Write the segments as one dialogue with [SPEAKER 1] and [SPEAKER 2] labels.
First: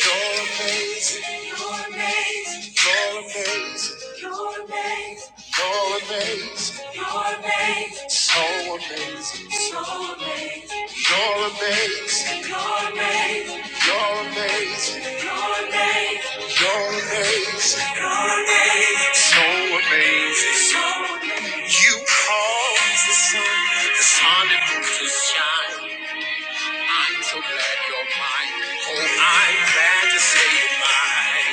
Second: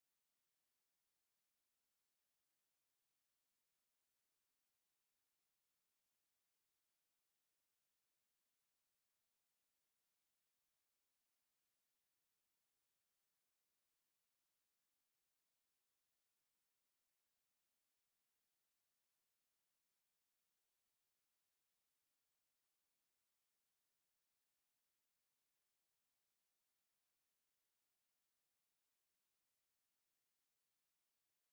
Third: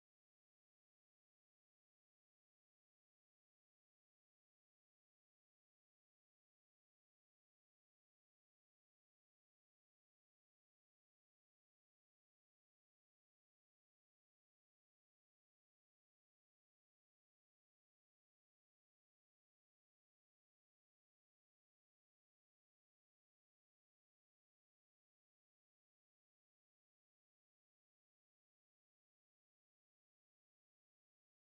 [SPEAKER 1] You're amazing. You're amazing. You're amazing. You're amazing. You're amazing. You're amazing. So amazing. So amazing. You're amazing. You're amazing. You're amazing. You're amazing. You're amazing. You're amazing. So amazing. So amazing. You cause the sun, the sun that moves to shine. I'm so glad you're mine. Oh, I'm glad to say you're mine.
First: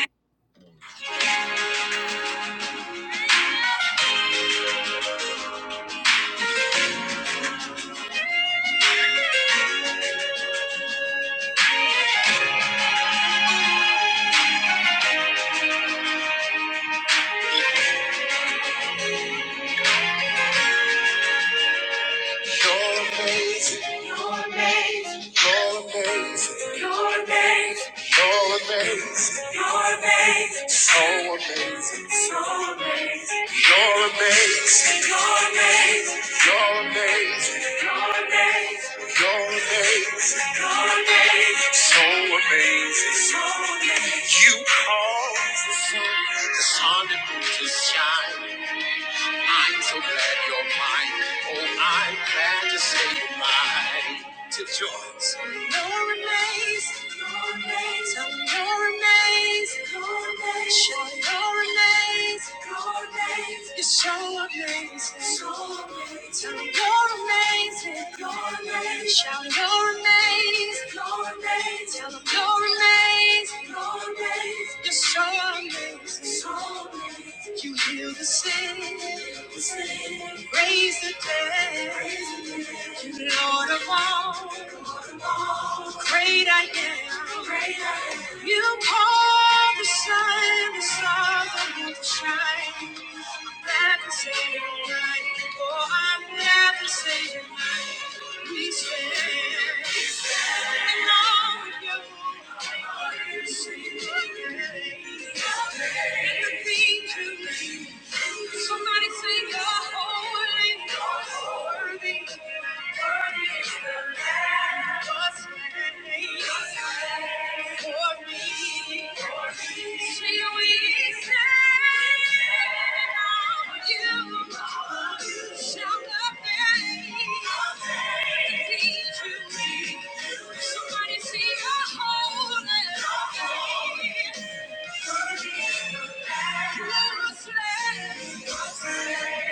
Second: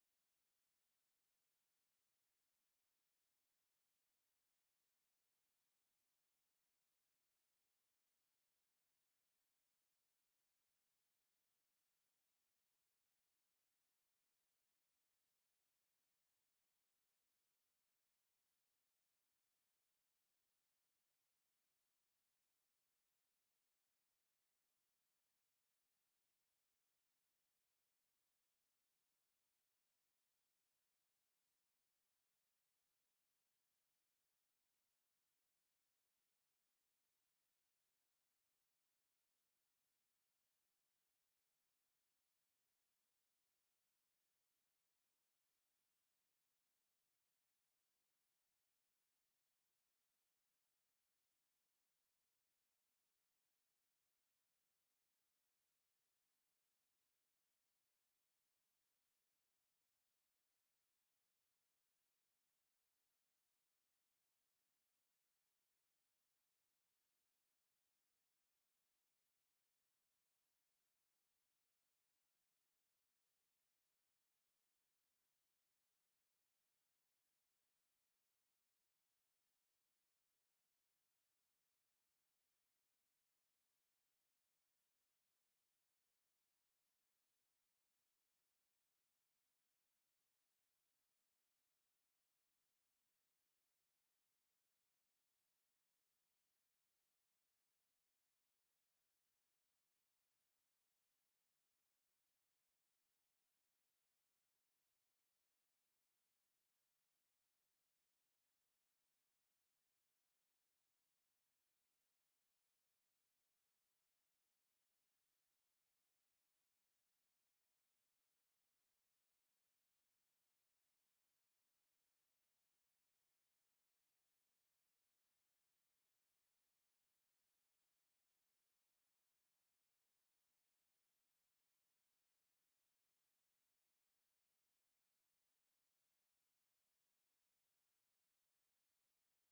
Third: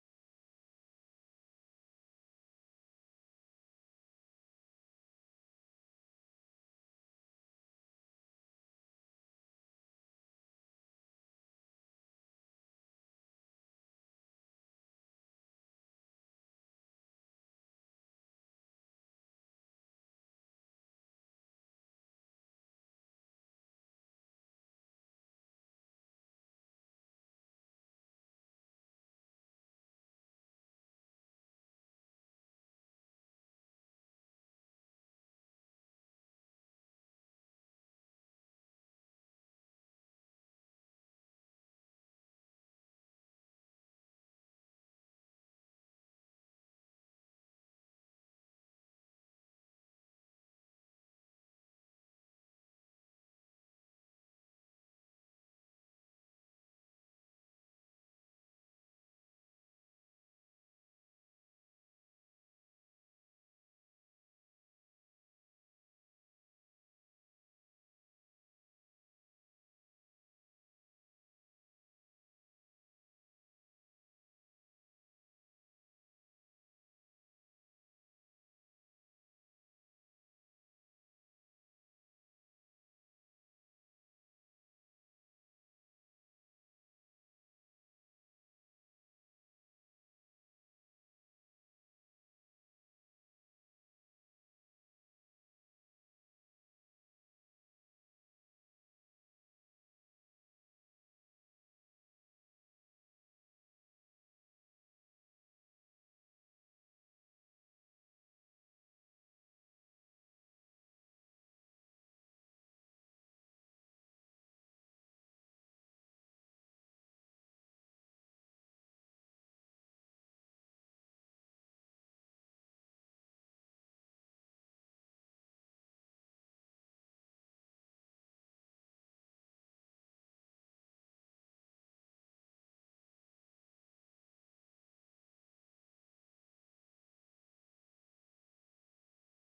[SPEAKER 1] You're amazing. You're amazing. You're amazing. You're amazing. You're amazing. You're amazing. So amazing. So amazing. You're amazing. You're amazing. You're amazing. You're amazing. You're amazing. You're amazing. So amazing. So amazing. You cause the sun, the sun that moves to shine. I'm so glad you're mine. Oh, I'm glad to say you're mine. Till joints. You're amazed. You're amazed. Tell them you're amazed. You're amazed. Show them you're amazed. You're amazed. You're so amazing. So amazing. Tell them you're amazing. You're amazed. Shout you're amazed. You're amazed. Tell them you're amazed. You're amazed. You're so amazing. So amazing. You heal the sick. Raise the dead. you Lord of all. Great I am. Great I am. You call the sun, the stars are you to shine. Never say it right. Oh, I'm never saying right. We stand. We stand. In awe of you. We Sing your name. And the things you do. Somebody say you're holy. You're Worthy. Worthy is the Lamb. Somebody see Thank you.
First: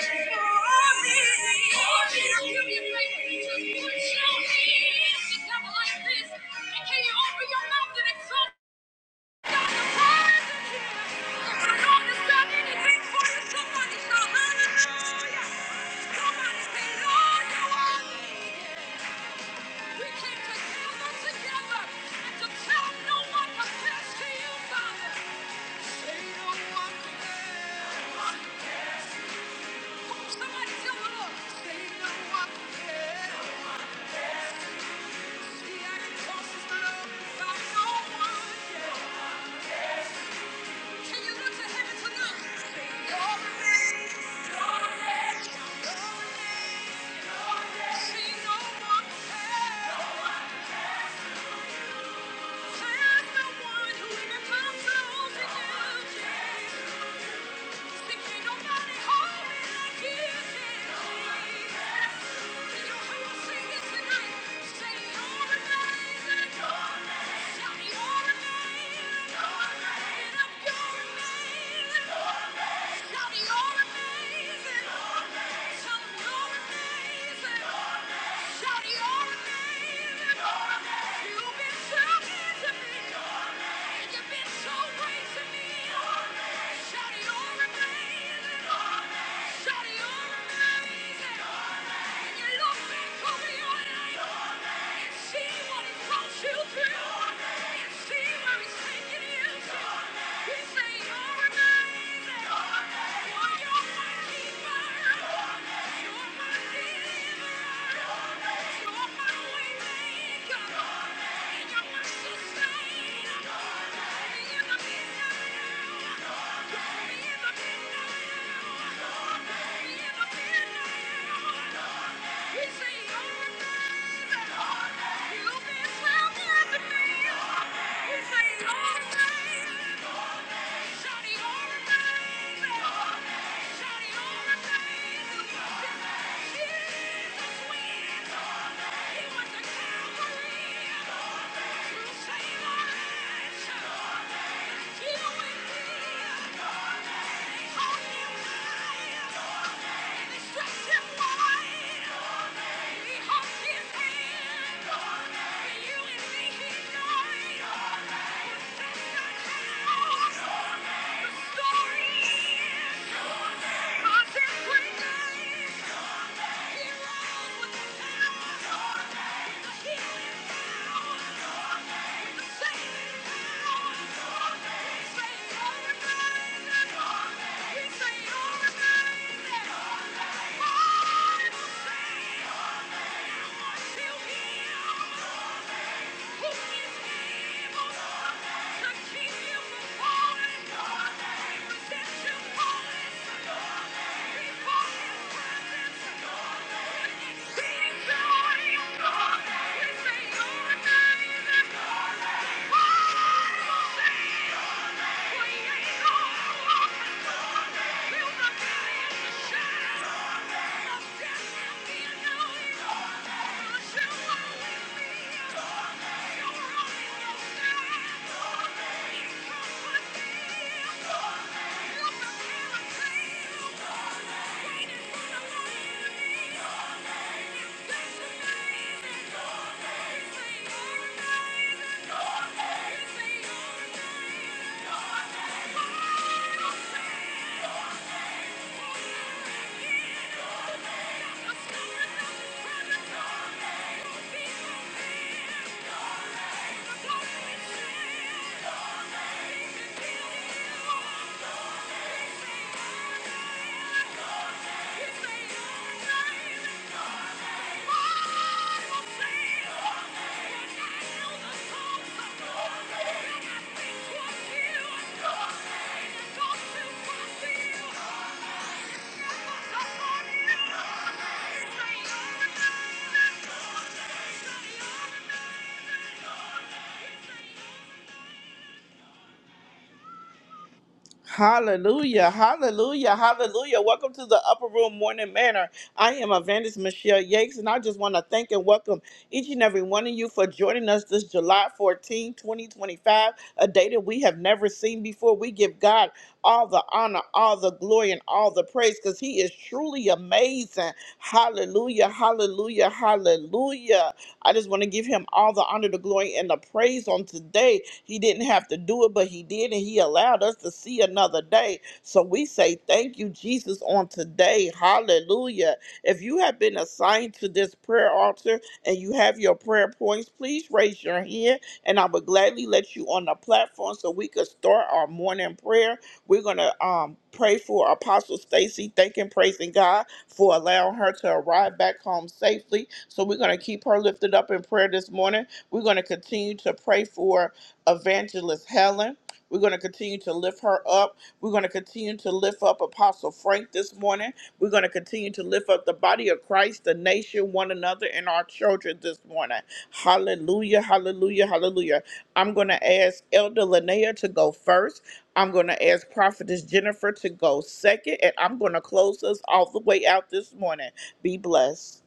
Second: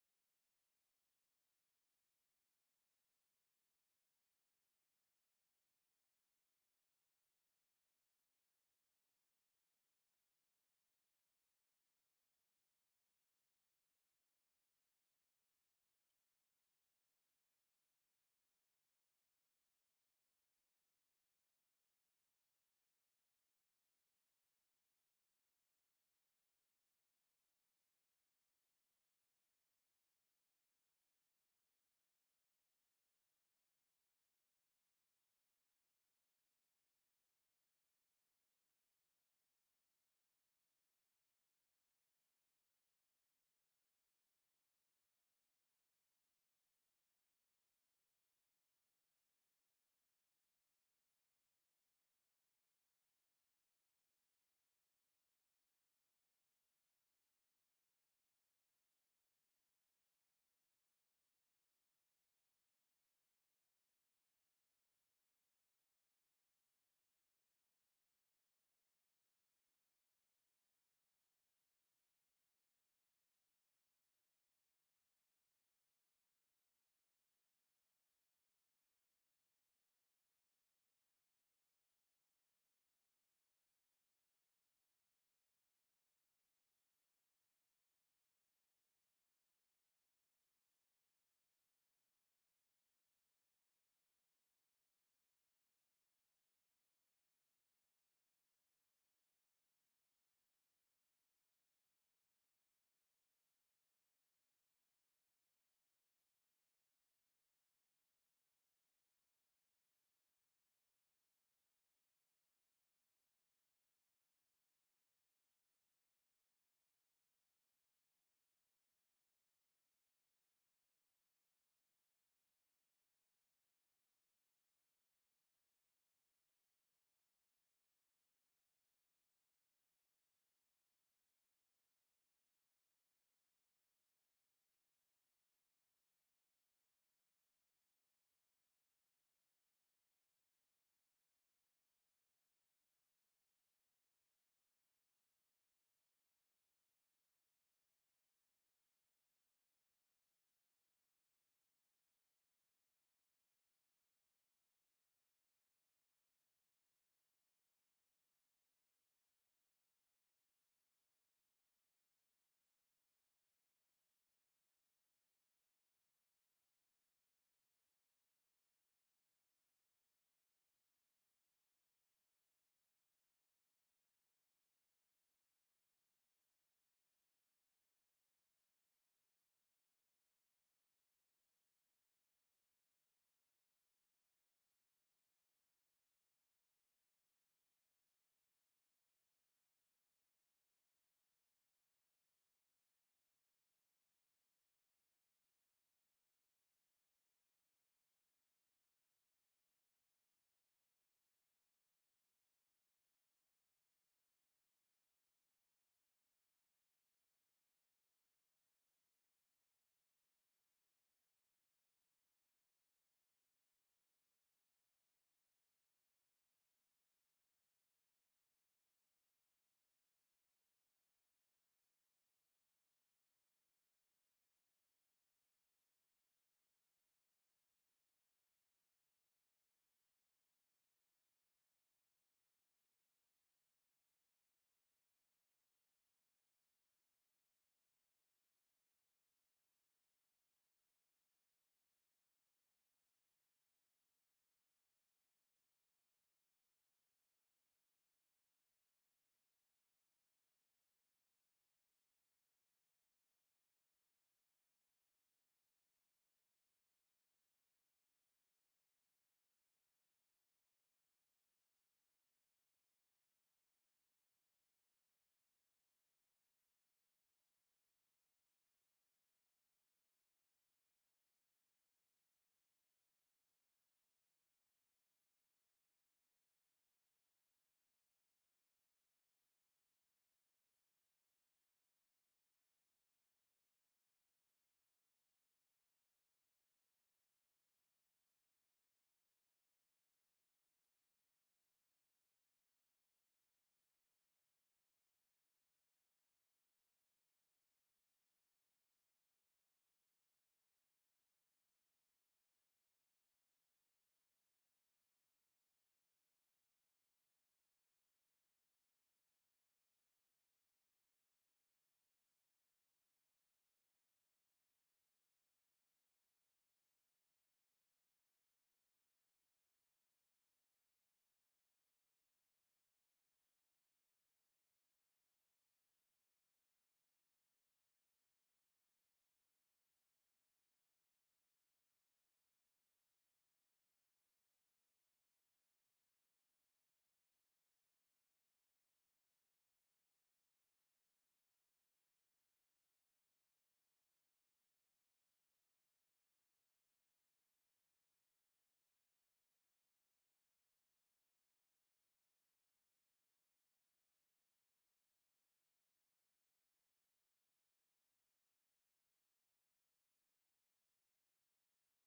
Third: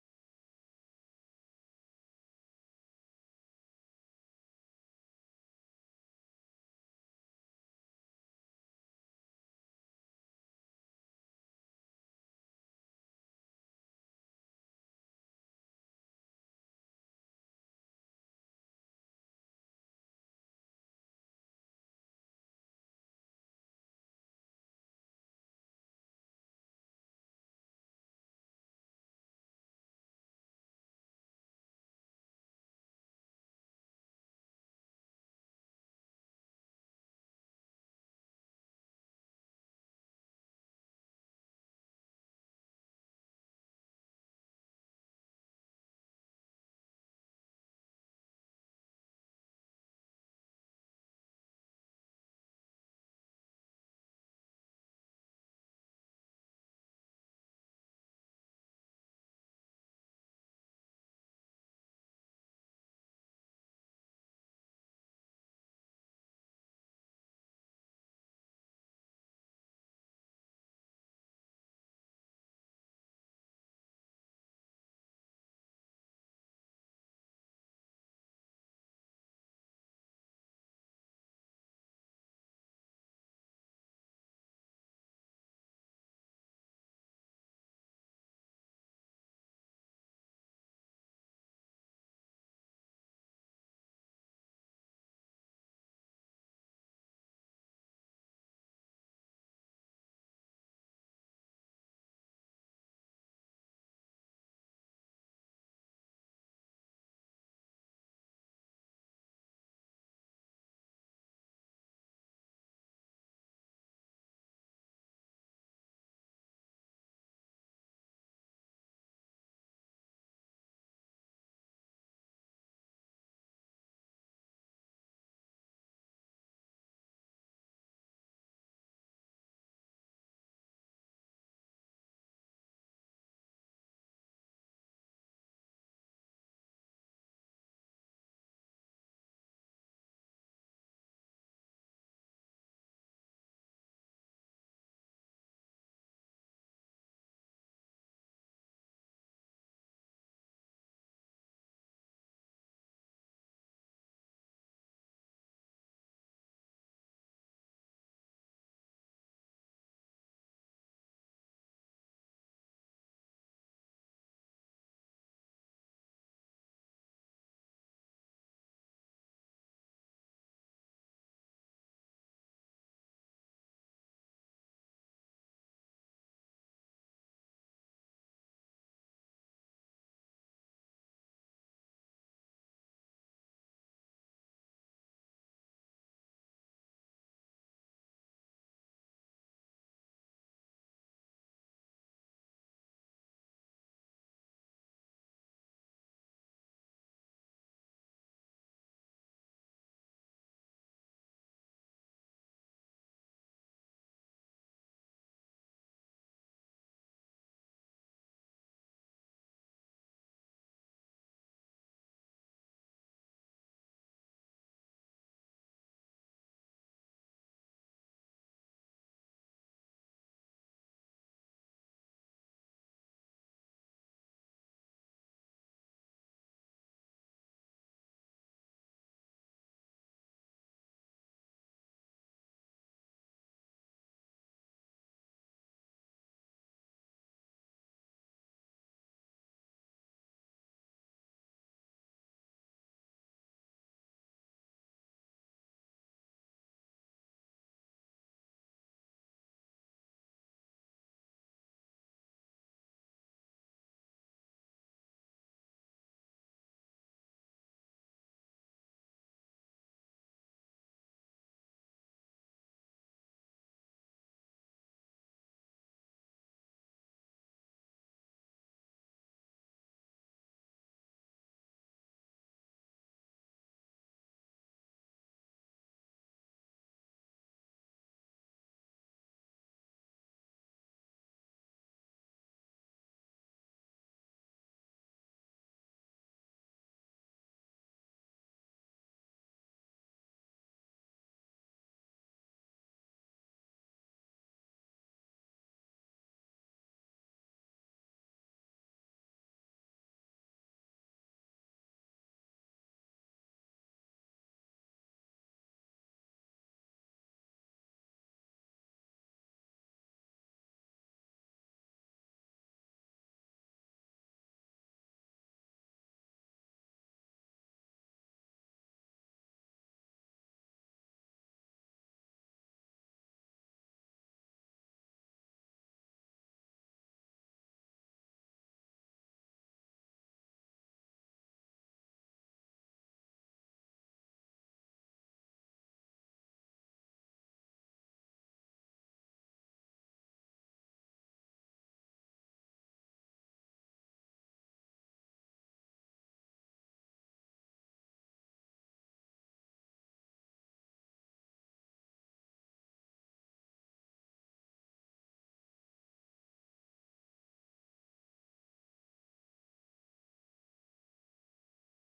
[SPEAKER 1] Hallelujah, hallelujah, hallelujah. Welcome to the Upper Room Morning Manor. I am Evangelist Michelle Yakes, and I just want to thank and welcome each and every one of you for joining us this July fourteenth, 2025, a day that we have never seen before. We give God all the honor, all the glory, and all the praise because He is truly amazing. Hallelujah, hallelujah, hallelujah. I just want to give Him all the honor, the glory, and the praise on today he didn't have to do it, but He did, and He allowed us to see another day. So we say thank you, Jesus, on today. Hallelujah. If you have been assigned to this prayer altar and you have your prayer points, please raise your hand, and I would gladly let you on the platform so we could start our morning prayer. We're gonna um pray for Apostle Stacy, thanking, praising God for allowing her to arrive back home safely. So we're gonna keep her lifted up in prayer this morning. We're gonna continue to pray for. Evangelist Helen. We're going to continue to lift her up. We're going to continue to lift up Apostle Frank this morning. We're going to continue to lift up the body of Christ, the nation, one another, and our children this morning. Hallelujah, hallelujah, hallelujah. I'm going to ask Elder Linnea to go first. I'm going to ask Prophetess Jennifer to go second, and I'm going to close us all the way out this morning. Be blessed.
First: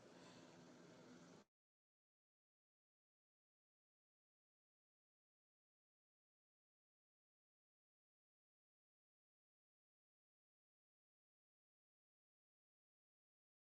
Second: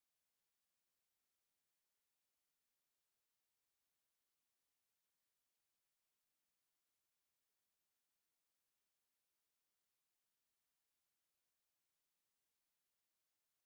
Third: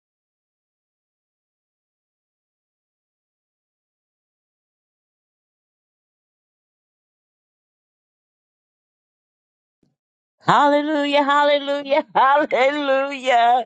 [SPEAKER 2] Hallelujah, hallelujah, hallelujah.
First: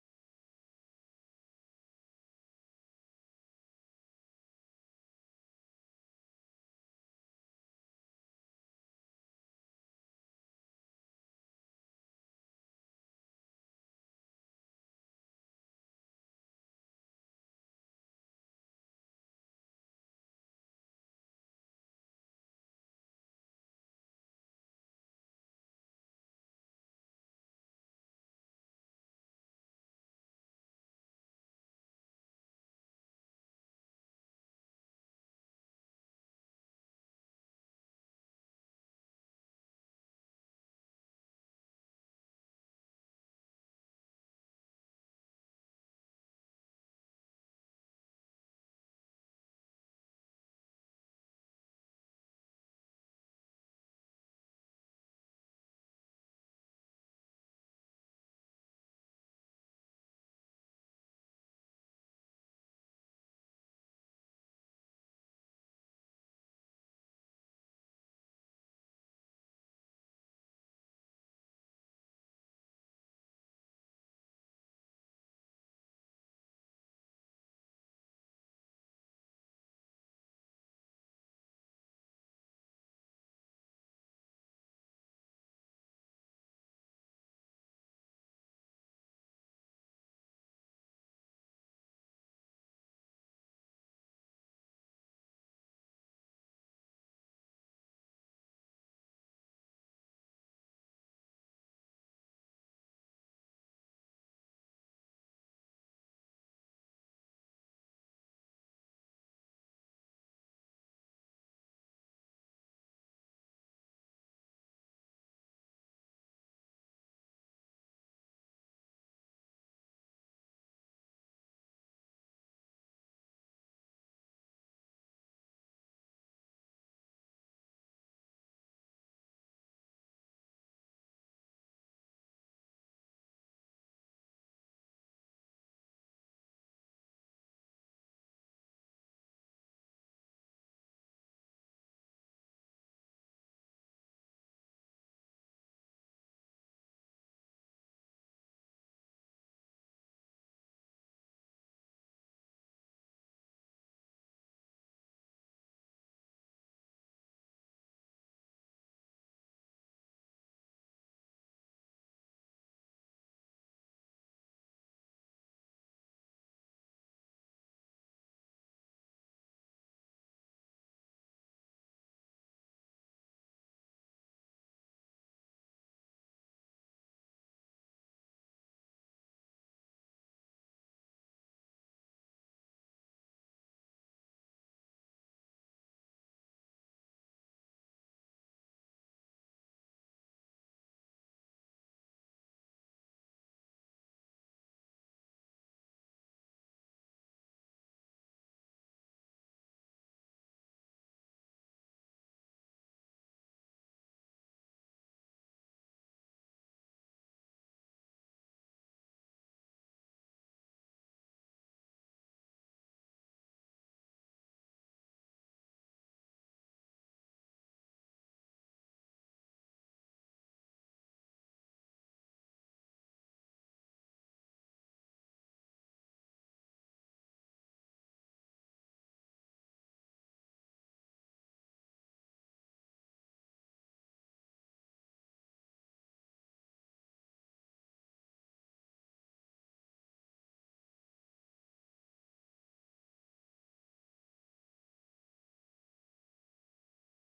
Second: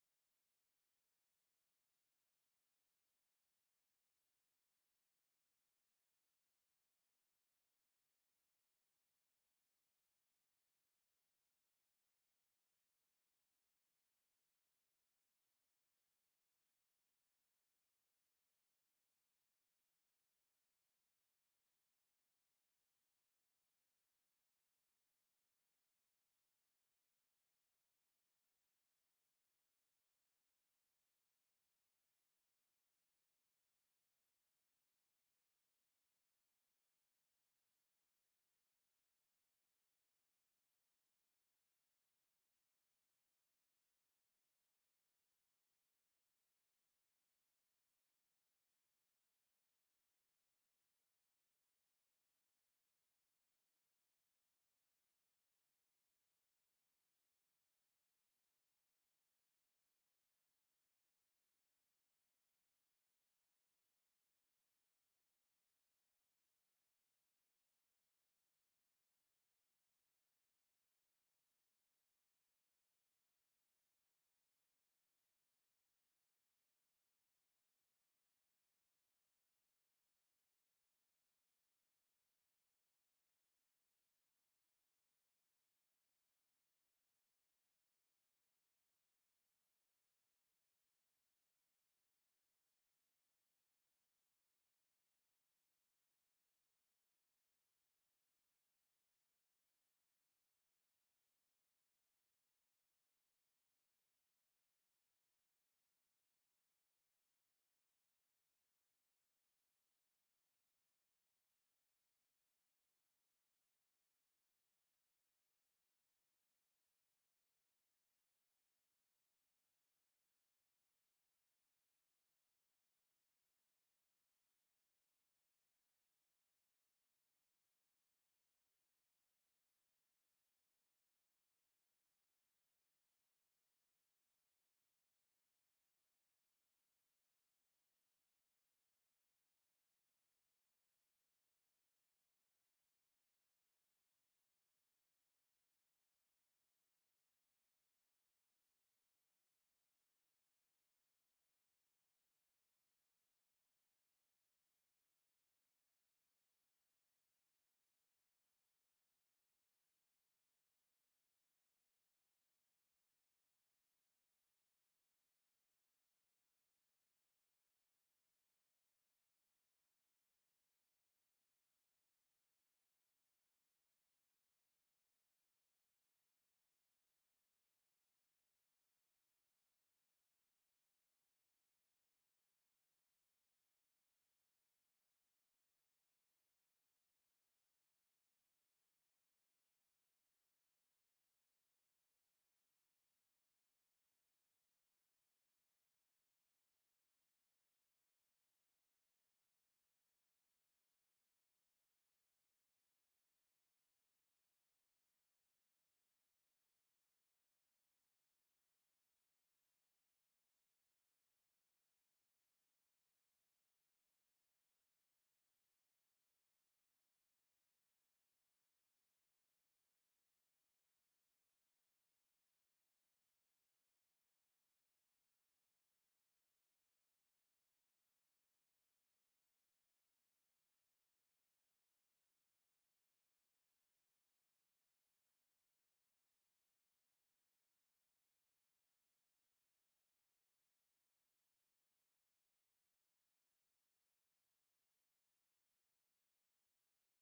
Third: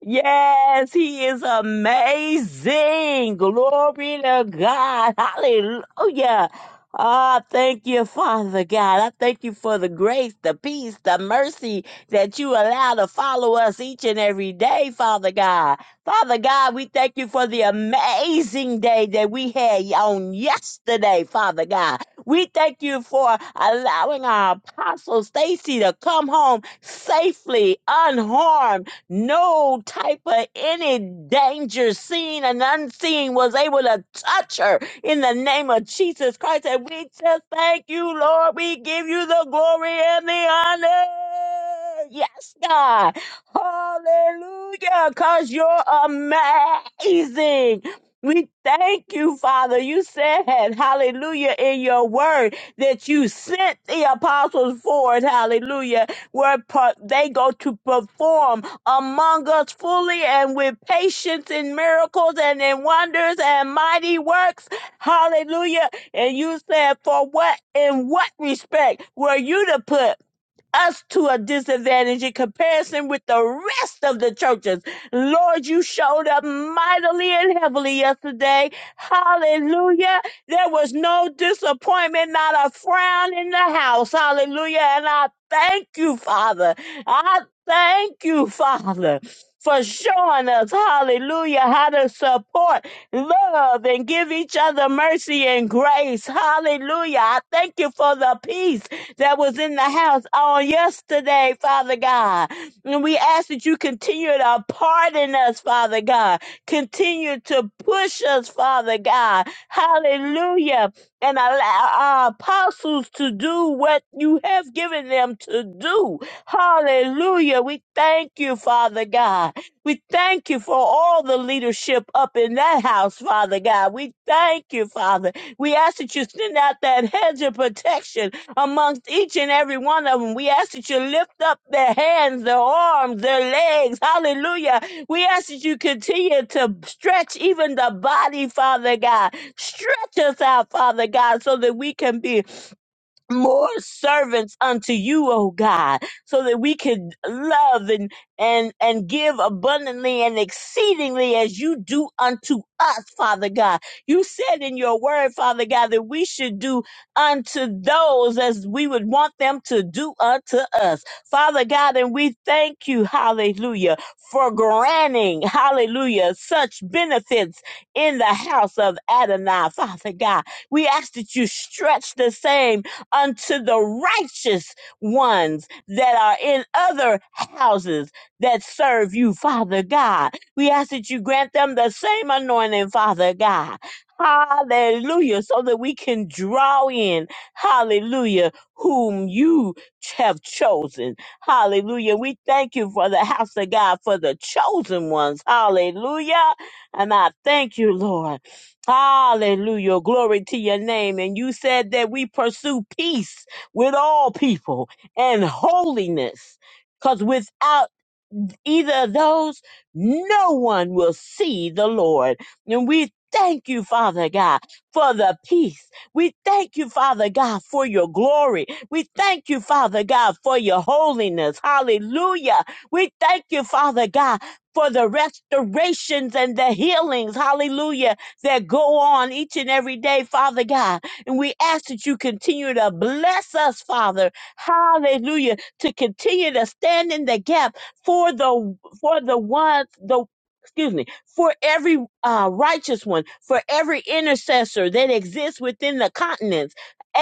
[SPEAKER 2] Yes, he is amazing. Glory to God. Hallelujah. Ah, thank you, Father God. I thank you for the grace, the peace, the mercy that you allow to follow us each and every day, Father God. Father God, we thank you for the amazing day that we had on yesterday, Father God. We thank you for allowing our apostle Stacy to come home safely, unharmed no type of any danger seen and unseen was able to touch her in the name of Jesus Christ. And we just thank you, Lord. We give you the glory and the honor. Yes, God. Hallelujah. Because you're amazing. We thank you, Father. You said, hallelujah, in your word that you sent the apostles forth, hallelujah, where pro- they go to perform among us fully and with patience in miracles and in wonders and mighty works. Hallelujah. And you said, For what, in what respect were you to put? us to a disadvantage in comparison with the rest of the churches. Lord, you showed up mightily and heavily yesterday. Hallelujah. There was no disappointment, not a frown in the house. Hallelujah. And I thank you, Father. I thank you, Father. For showing us, hallelujah, how to support, love, and give each other mercy and grace. Hallelujah. I thank you for the peace that was in the house on yesterday, Father God. And we ask that you continue to pardon us, Father God. Continue to push us, Father God. Hallelujah. And allow our apostles to do what you have given them to do. Hallelujah. We thank you, Father God. We thank you for all the leadership up in that house, Father God. We thank you, Father. We ask that you send out that hedge of protection amongst each and every one of them. We ask that you lift up their hands, their arms, their legs. Hallelujah. We ask that you continue to stretch even the body, Father God. Stretch us out, Father God, so that we can be more servants unto you, O God, so that we can love and and and give abundantly and exceedingly as you do unto us, Father God. You said in your word, Father God, that we should do unto those as we would want them to do unto us. Father God, and we thank you, hallelujah, for granting, hallelujah, such benefits in the house of Adonai, Father God. We ask that you stretch the same unto the righteous ones that are in other houses that serve you, Father God. We ask that you grant them the same anointing, Father God. Hallelujah. So that we can draw in, hallelujah, whom you have chosen. Hallelujah. We thank you for the house of God, for the chosen ones. Hallelujah. And I thank you, Lord. Hallelujah. Glory to your name. And you said that we pursue peace with all people and holiness. Because without either of those, no one will see the Lord. And we thank you, Father God, for the peace. We thank you, Father God, for your glory. We thank you, Father God, for your holiness. Hallelujah. We thank you, Father God. For the restorations and the healings, hallelujah, that go on each and every day, Father God. And we ask that you continue to bless us, Father, hallelujah, to continue to stand in the gap for the for the one the excuse me for every uh, righteous one for every intercessor that exists within the continents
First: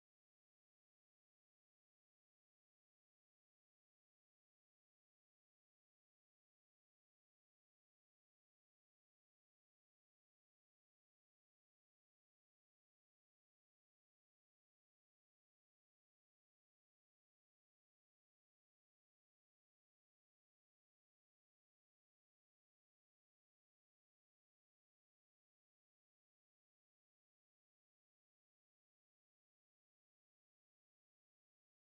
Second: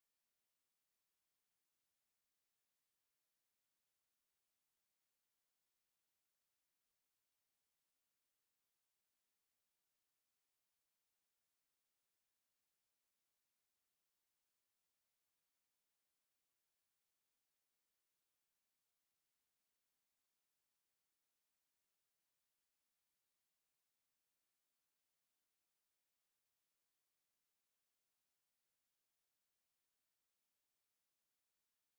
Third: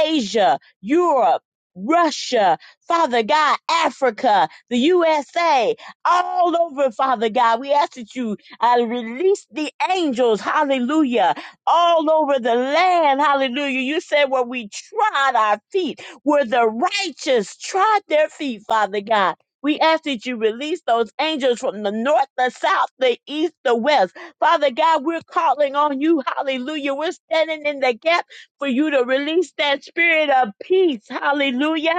[SPEAKER 2] asia europe russia father god africa the usa all over father god we ask that you uh, release the angels hallelujah all over the land hallelujah you said where we trod our feet where the righteous trod their feet father god we ask that you release those angels from the north, the south, the east, the west. Father God, we're calling on you. Hallelujah. We're standing in the gap for you to release that spirit of peace. Hallelujah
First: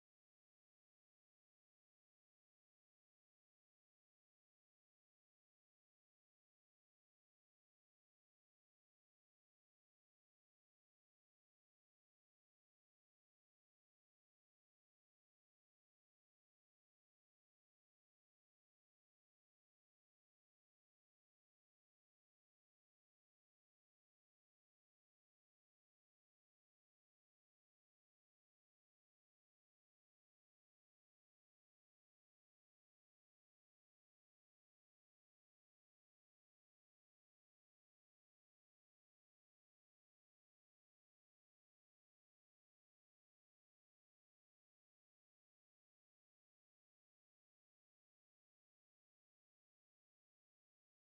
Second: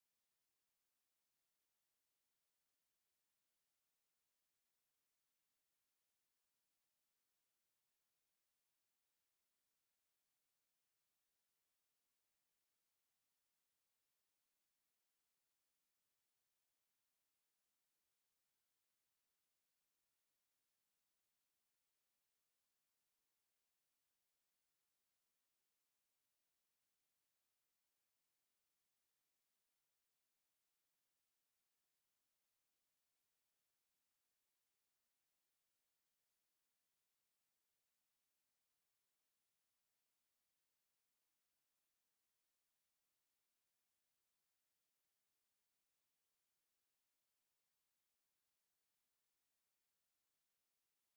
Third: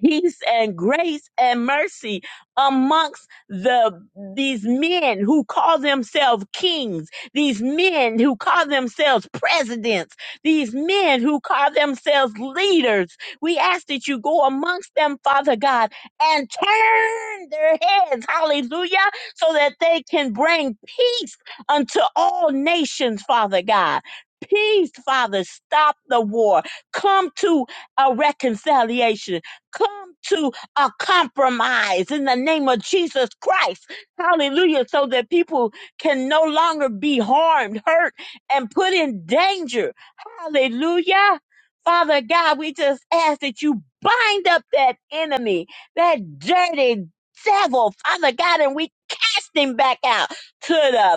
[SPEAKER 2] peace and grace and mercy amongst the these men who call themselves kings these men who call themselves presidents these men who call themselves leaders we ask that you go amongst them father god and turn their heads hallelujah so that they can bring peace unto all nations father god Peace, Father, stop the war. Come to a reconciliation come to a compromise in the name of Jesus Christ. Hallelujah. So that people can no longer be harmed, hurt, and put in danger. Hallelujah. Father God, we just ask that you bind up that enemy, that dirty devil, Father God, and we cast him back out to the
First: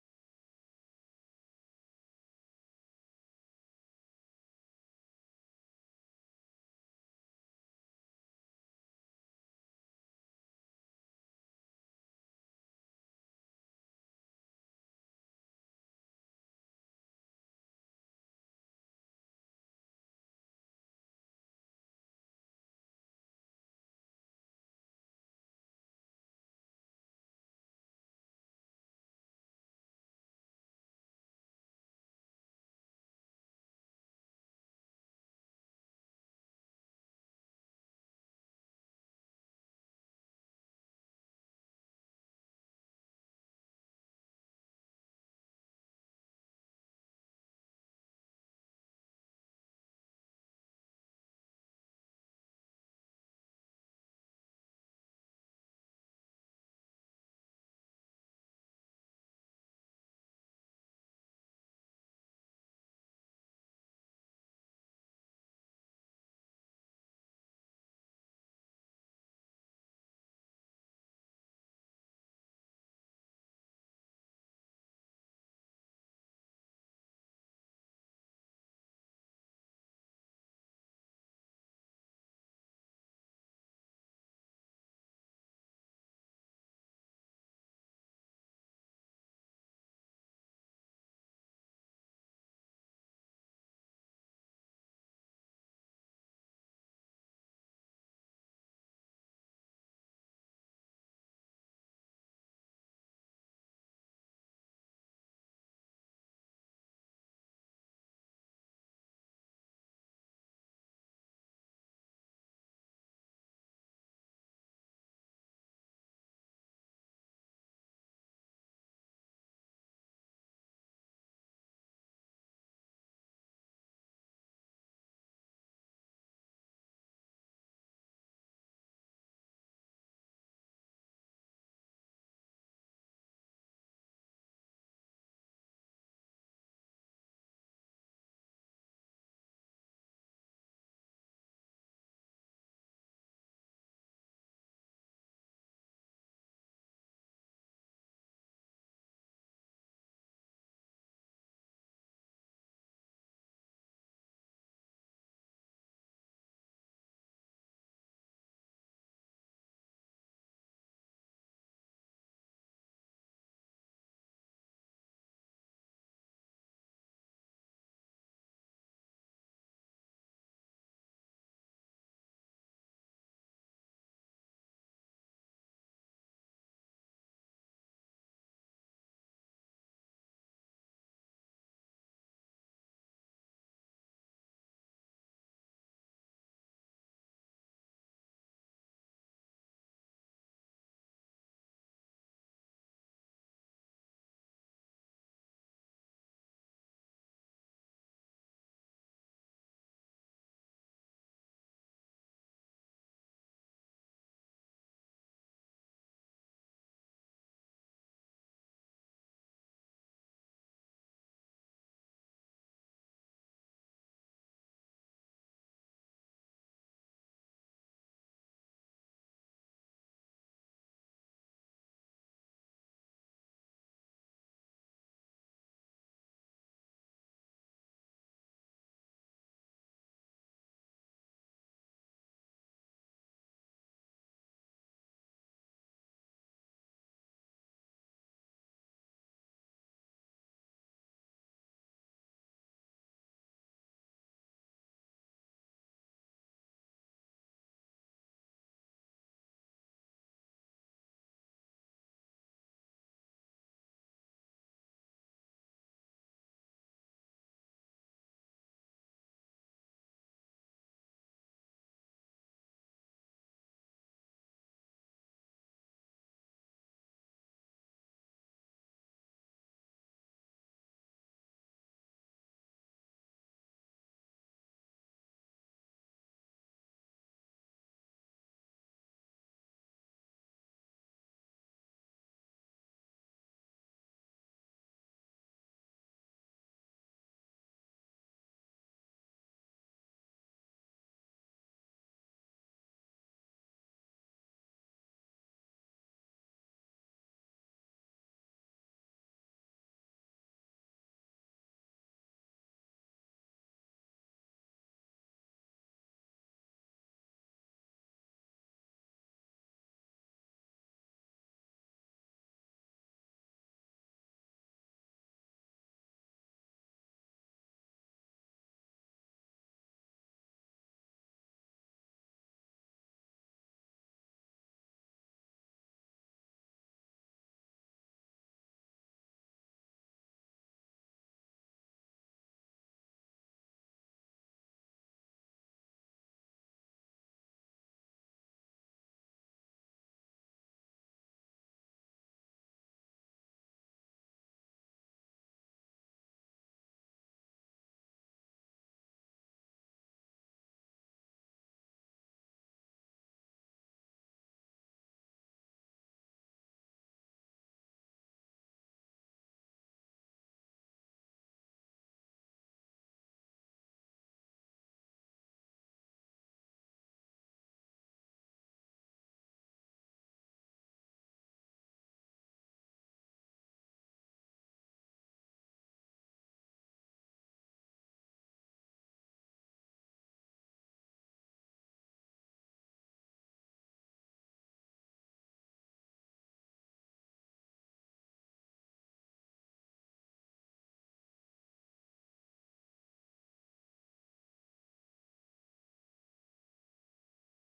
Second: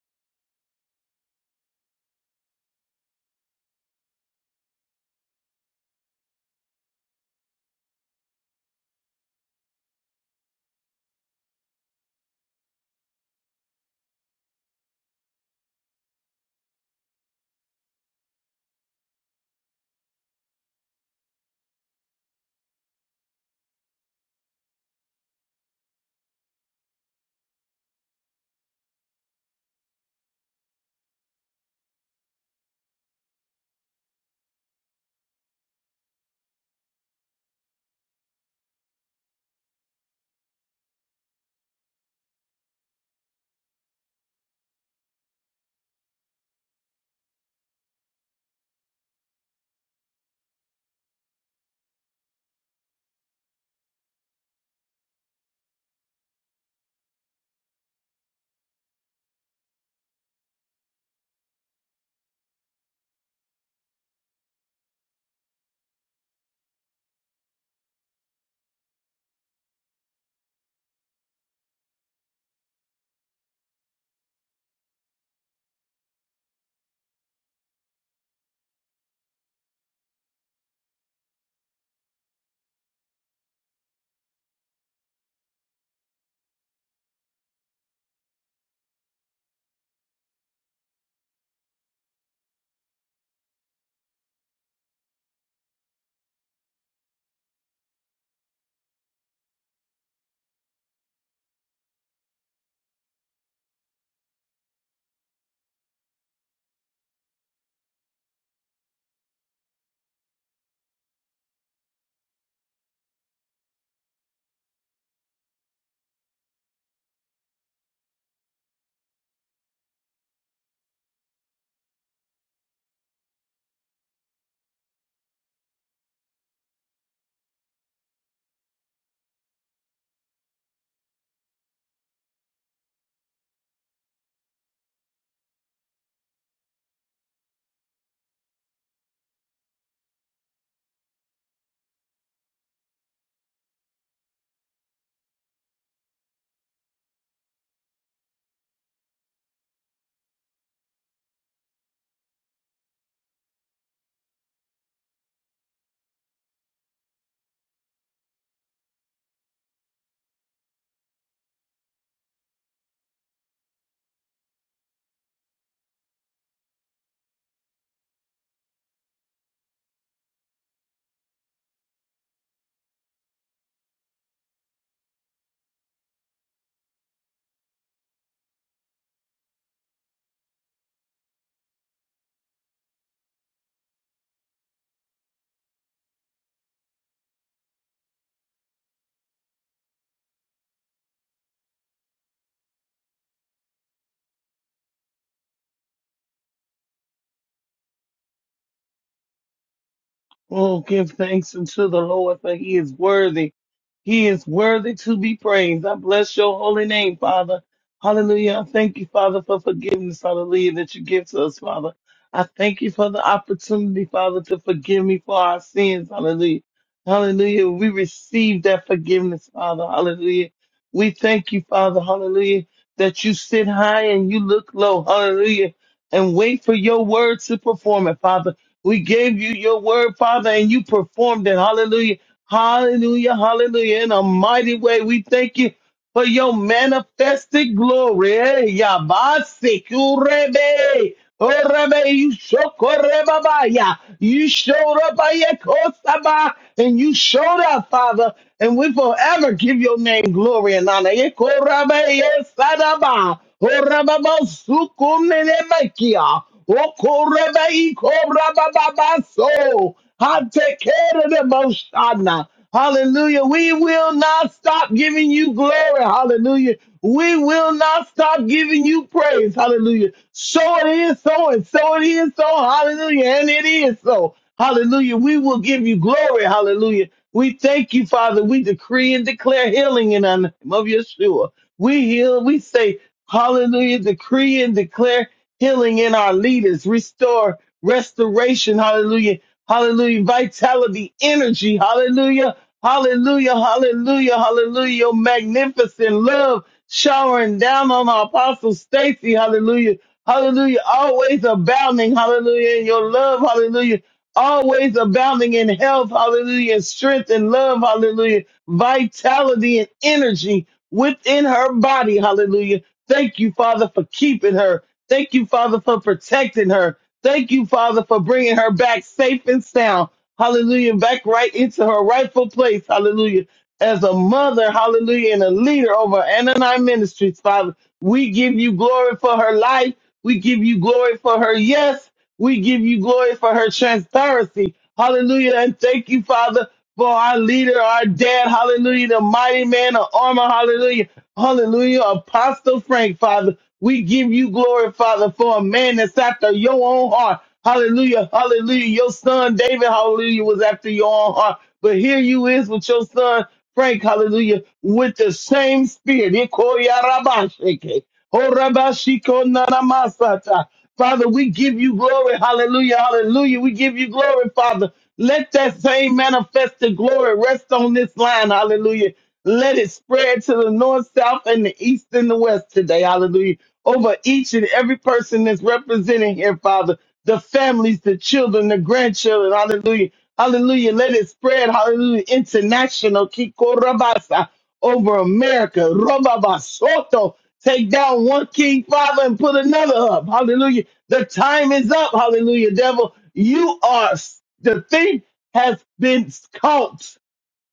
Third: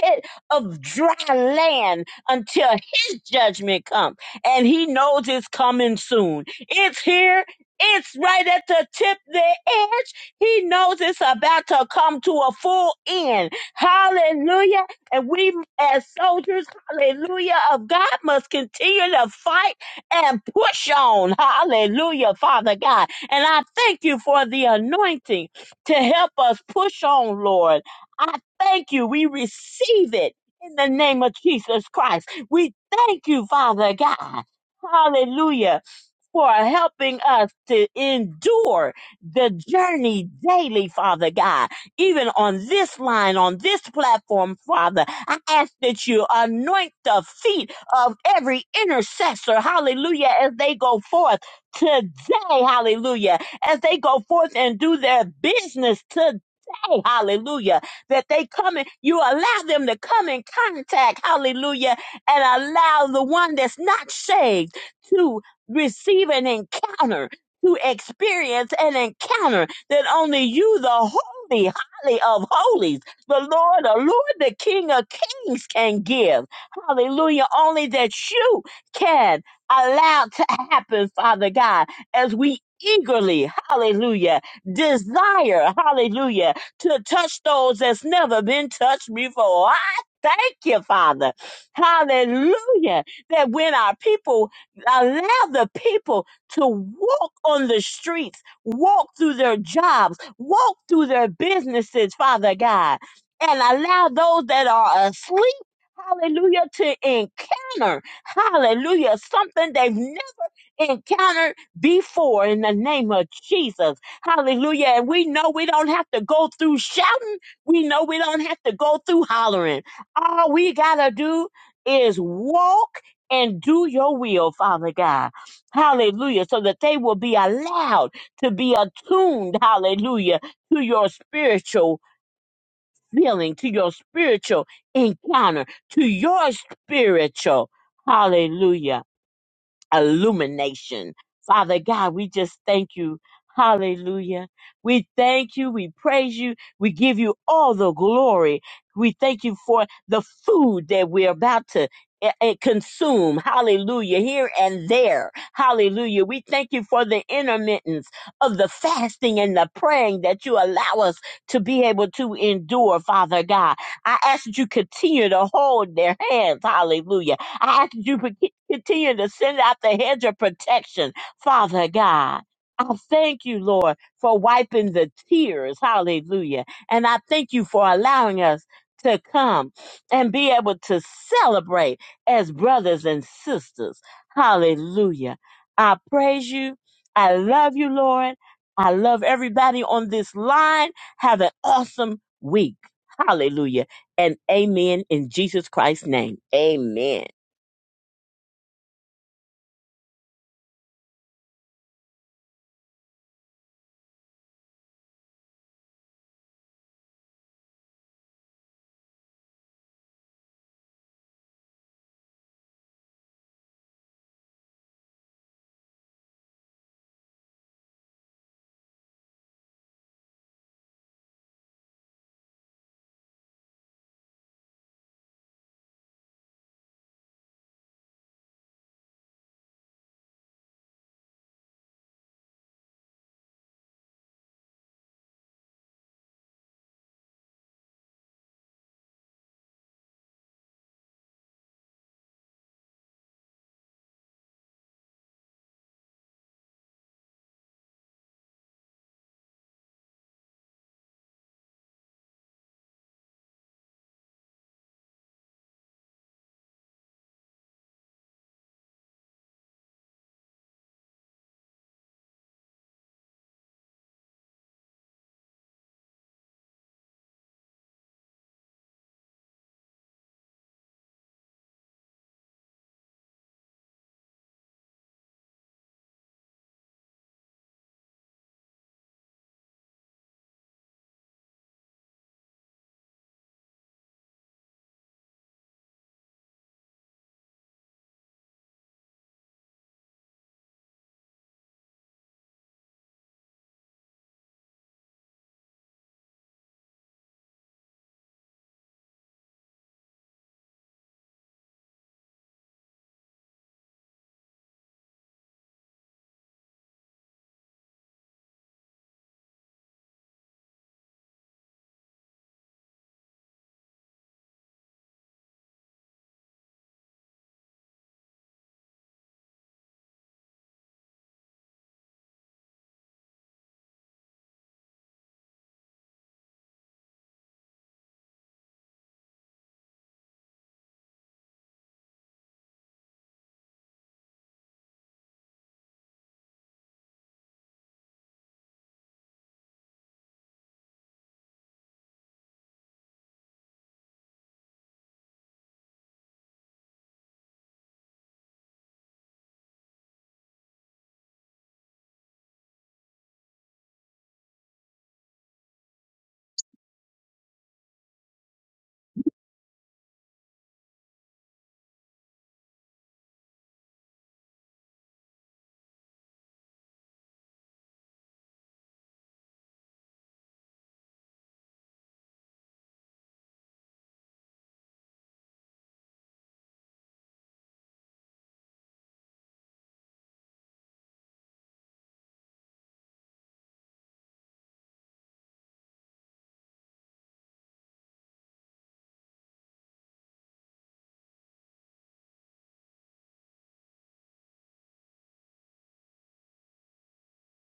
[SPEAKER 2] pit of dry land until his judgment comes. And he knows it's coming soon. It's here. It's right at the tip, the edge. He knows it's about to come to a full end. Hallelujah. And we as soldiers, hallelujah, of God must continue to fight and push on. Hallelujah, Father God. And I thank you for the anointing to help us push on, Lord. I thank you. We receive it in the name of Jesus Christ. We thank you, Father God. Hallelujah for helping us to endure the journey daily, Father God. Even on this line, on this platform, Father, I ask that you anoint the feet of every intercessor, hallelujah, as they go forth today, hallelujah, as they go forth and do their business today. Hallelujah. That they come in, you allow them to come in contact. Hallelujah. And allow the one that's not saved to receive an encounter, to experience an encounter that only you, the holy, holy of holies, the Lord, the Lord, the King of kings can give. Hallelujah. Only that you can allow to happen, Father God, as we eagerly, hallelujah, desire, hallelujah, to touch those that's never been touched before. I thank you, Father. Hallelujah that when our people Allow the people to walk on the streets, walk through their jobs, walk through their businesses, Father God, and allow those that are asleep, hallelujah, to encounter, hallelujah, something they've encountered before in the name of Jesus. Hallelujah. And we know we don't have to go through shouting. We know we don't have to go through hollering. All we got to do is walk and do your will, Father God. Hallelujah. So that they will be allowed to be attuned, hallelujah, to your spiritual feeling, to your spiritual encounter, to your spiritual, hallelujah illumination. Father God, we just thank you. Hallelujah. We thank you. We praise you. We give you all the glory. We thank you for the food that we're about to eh, eh, consume. Hallelujah. Here and there. Hallelujah. We thank you for the intermittence of the fasting and the praying that you allow us to be able to endure, Father God. I ask that you continue to hold their hands. Hallelujah I ask that you to continue to send out the hedge of protection, Father God. I thank you, Lord, for wiping the tears. Hallelujah. And I thank you for allowing us to come and be able to celebrate as brothers and sisters. Hallelujah. I praise you. I love you, Lord. I love everybody on this line. Have an awesome week. Hallelujah. And amen in Jesus Christ's name. Amen.
[SPEAKER 3] Oh, give thanks unto the Lord, for he is worthy. He is worthy to be praised. I bless your holy name, Father. Hallelujah. I thank you, Father, for forgiveness, hallelujah, that you give to us, Father. I thank you for the opportunity, Father, to forgive me for our sins, hallelujah. Hallelujah. We receive that forgiveness, Father, hallelujah. We thank you, Father, hallelujah, that you sit high and you look low, hallelujah, and wait for your word to perform it, Father. We gave you your word, Father, and you performed it. Hallelujah. Hallelujah. Hallelujah. In a mighty way. We thank you for your manifested glory. Eh, Yabasi Kurebe. Orebe, you shokorebabaya. You showed up ayekosaba, and you showed up, Father, and we forever give your name glory and honor. Yekorabe, yesadaba. Orababa, sukunenemekia. Okorebe, ikorabababa, so. I take care of the most. Hallelujah. We will not stop giving you glory. Hallelujah. We will not stop giving you praise. Hallelujah. So it is so, and so it is so. Hallelujah. And it is so. Hallelujah. We will give you glory. Hallelujah. We thank you, Father. We decree and declare healing in the name of Yeshua. We heal. We say, Hallelujah. Decree and declare healing in our leaders. Restore restoration. Hallelujah Hallelujah. Vitality, energy. Hallelujah. Hallelujah. Hallelujah. Hallelujah. Your magnificent love showering down on our apostle Stacy. Hallelujah. Hallelujah. Always abounding. Hallelujah. In your love. Hallelujah. Always abounding in health. Hallelujah. And strength and love. Hallelujah. Vitality and energy within her body. Hallelujah. Thank you, Father, for keeping her. Thank you, Father, for protecting her. Thank you, Father, for bringing her back safe and sound. Hallelujah. Back right into her rightful place. Hallelujah as a mother, hallelujah, and a leader over Ananai Ministries, Father. We give you glory for her life. We give you glory for her yes. We give you glory for her transparency. Hallelujah. And thank you, Father, for our leader, our dad. Hallelujah. The mighty man of armor. Hallelujah. Hallelujah. Apostle Frank, Father. We give you glory, Father, for a man that's after your own heart. Hallelujah. Hallelujah. Your son, David, hallelujah, was after your own heart. But here you is with your son. Frank, hallelujah, with the same spirit. Ikoyarabashike, horabashikonamasata. Father, we give you glory. Hallelujah, hallelujah. We give you glory, Father. Let that same manifested glory rest on this line. Hallelujah. Let it spread to the north, south, and the east and the west today. Hallelujah. Over each and every person that's represented here, Father, the families, the children, the grandchildren. Hallelujah. Hallelujah. Let it spread. Hallelujah. International. Kikorabasa. Over America. Robabasoto. Take down one king, Father, and put another up. Hallelujah. The time is up. Hallelujah. Devil, you are the thing has been caught.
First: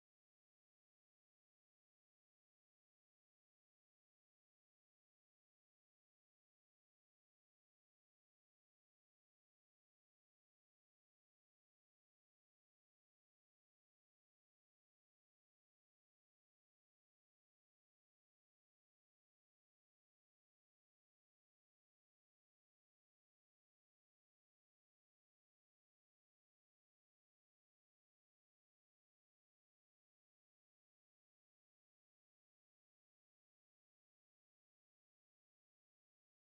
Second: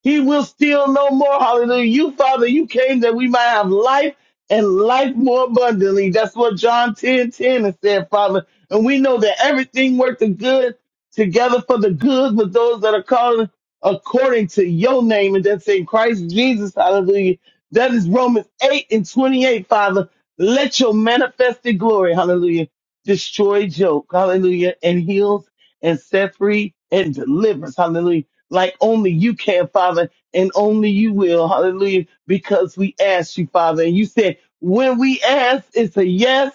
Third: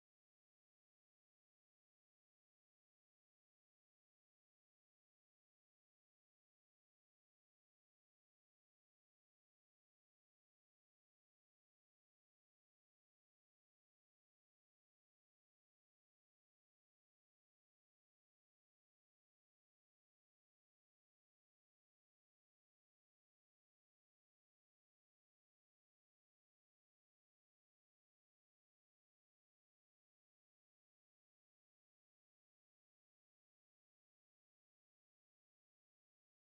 [SPEAKER 3] He will steal no more. Hallelujah. You, Father, you came that we might have life and life more abundantly. That's what John 10 10 has said, Father. And we know that everything works the good together for the good with those that are called according to your name. And that's in Christ Jesus. Hallelujah. That is Romans 8 and 28, Father. Let your manifested glory, hallelujah, destroy joke, hallelujah, and heals and set free and delivers, hallelujah like only you can, Father, and only you will. Hallelujah. Because we asked you, Father. And you said, when we ask, it's a yes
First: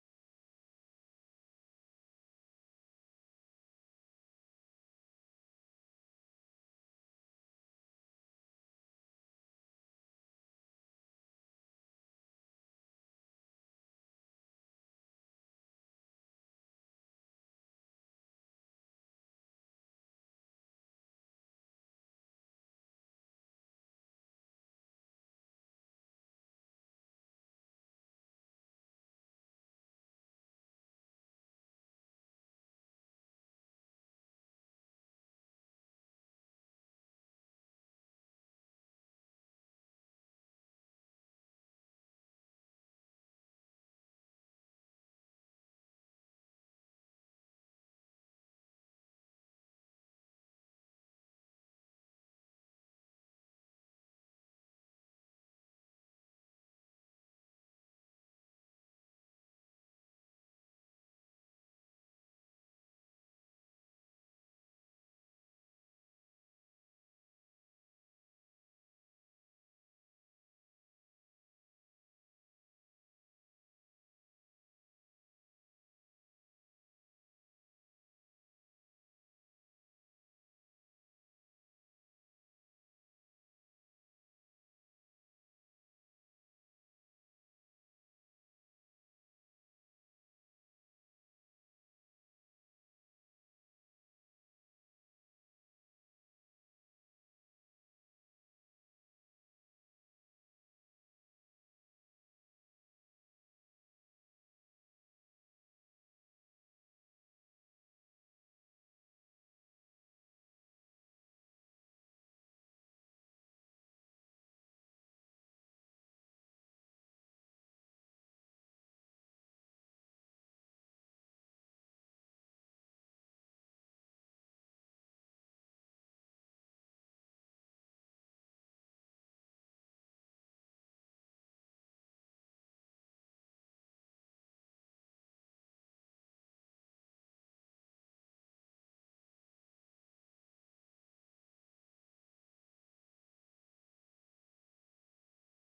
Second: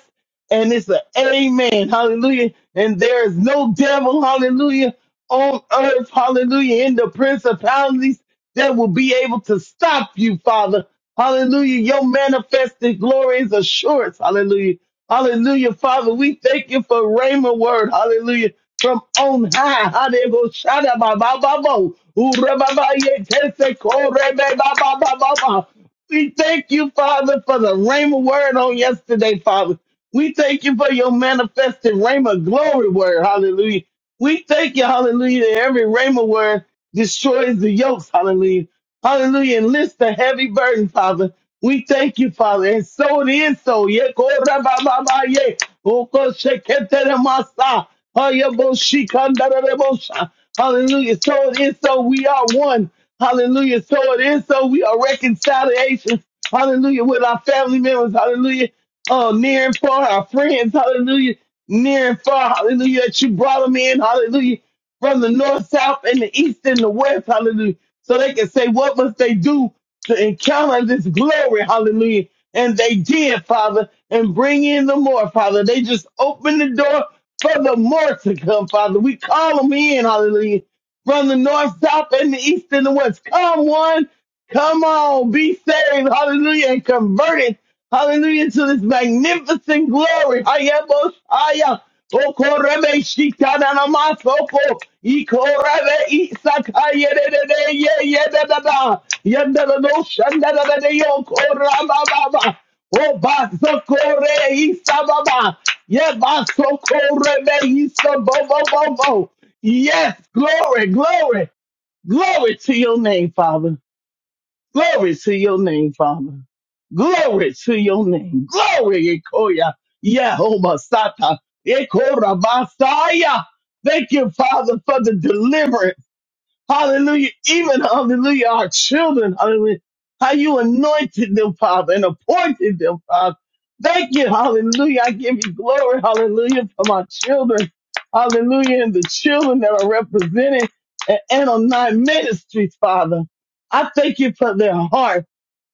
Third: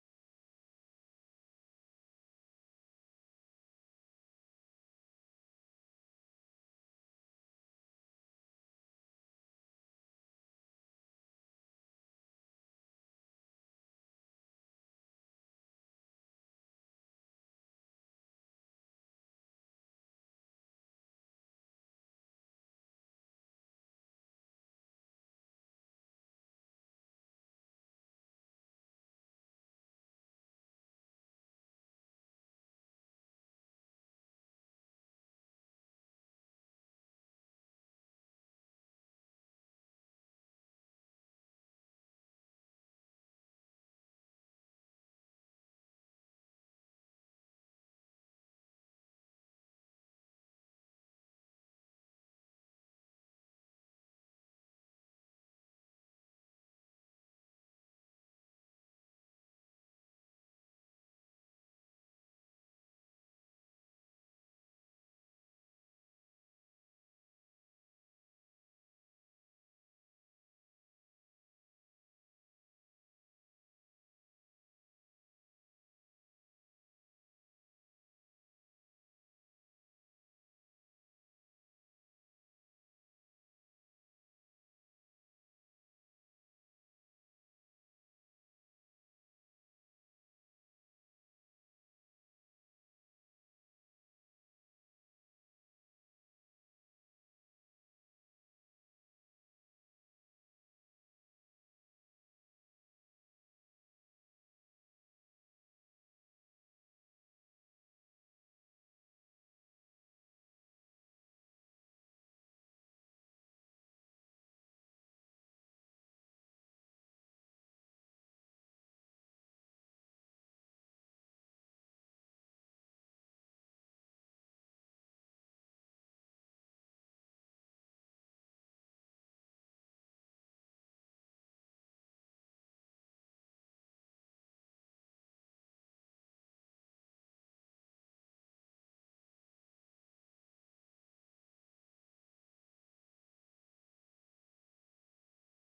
[SPEAKER 3] and it's a amen. Hallelujah. And there is no devil, hallelujah, on earth, hallelujah, in the principalities that will be able to stop you, Father. Hallelujah. Your manifested glory is assurance. Hallelujah. Hallelujah, Father. We thank you for Rhema word. Hallelujah from on high. Hadebo shada ba ba ba bo. Ura ba ba ye tese kore be ba ba ba ba ba. We thank you, Father, for the rhema word on yesterday, Father. We thank you for your manifested rhema glory word. Hallelujah. We thank you, hallelujah, that every rhema word destroys the yokes. Hallelujah. Hallelujah. And lift the heavy burden, Father. We thank you, Father. And so it is so. Ye ko ra ba ba ba ye. O ko she ke te re ma sa. Ha ye bo shi ka nda re re bo sha. Hallelujah. So it is so. We are one. Hallelujah. So it is so. We are reconciliation. Hallelujah. With our family members. Hallelujah. Oh, near and far, our friends. Hallelujah. Near and far. Hallelujah. That you brought them in. Hallelujah from the north, south, and the east and the west, hallelujah. So they can say, what must they do to encounter this glory, hallelujah. And they did, Father, and bring in the more, Father. They just opened the door for the more to come, Father. We call them in, hallelujah from the north, south, and the east and the west. Come one, come on, be saved, hallelujah, and converted, hallelujah, to this magnificent glory. Hayaboshaya, okorebe shikananamasoko, ikorebe isakayedede, yeyedadada, yedadadoshandadadade, yokorabababa, obasokore isababa, yebasokore beisabobobobo. Yes, glory, glory, glory to your name, Father. Glory to your name, Father. Glory to your name. Glory, Ekoya. Yehovah Sata. Ekorabasaya. Thank you, Father, for the deliverance. Hallelujah. Even, hallelujah, our children, hallelujah, how you anointed them, Father, and appointed them, Father. Thank you, hallelujah. I give you glory, hallelujah, for my children, hallelujah, and the children that are represented at Anonine Ministries, Father. I thank you for their heart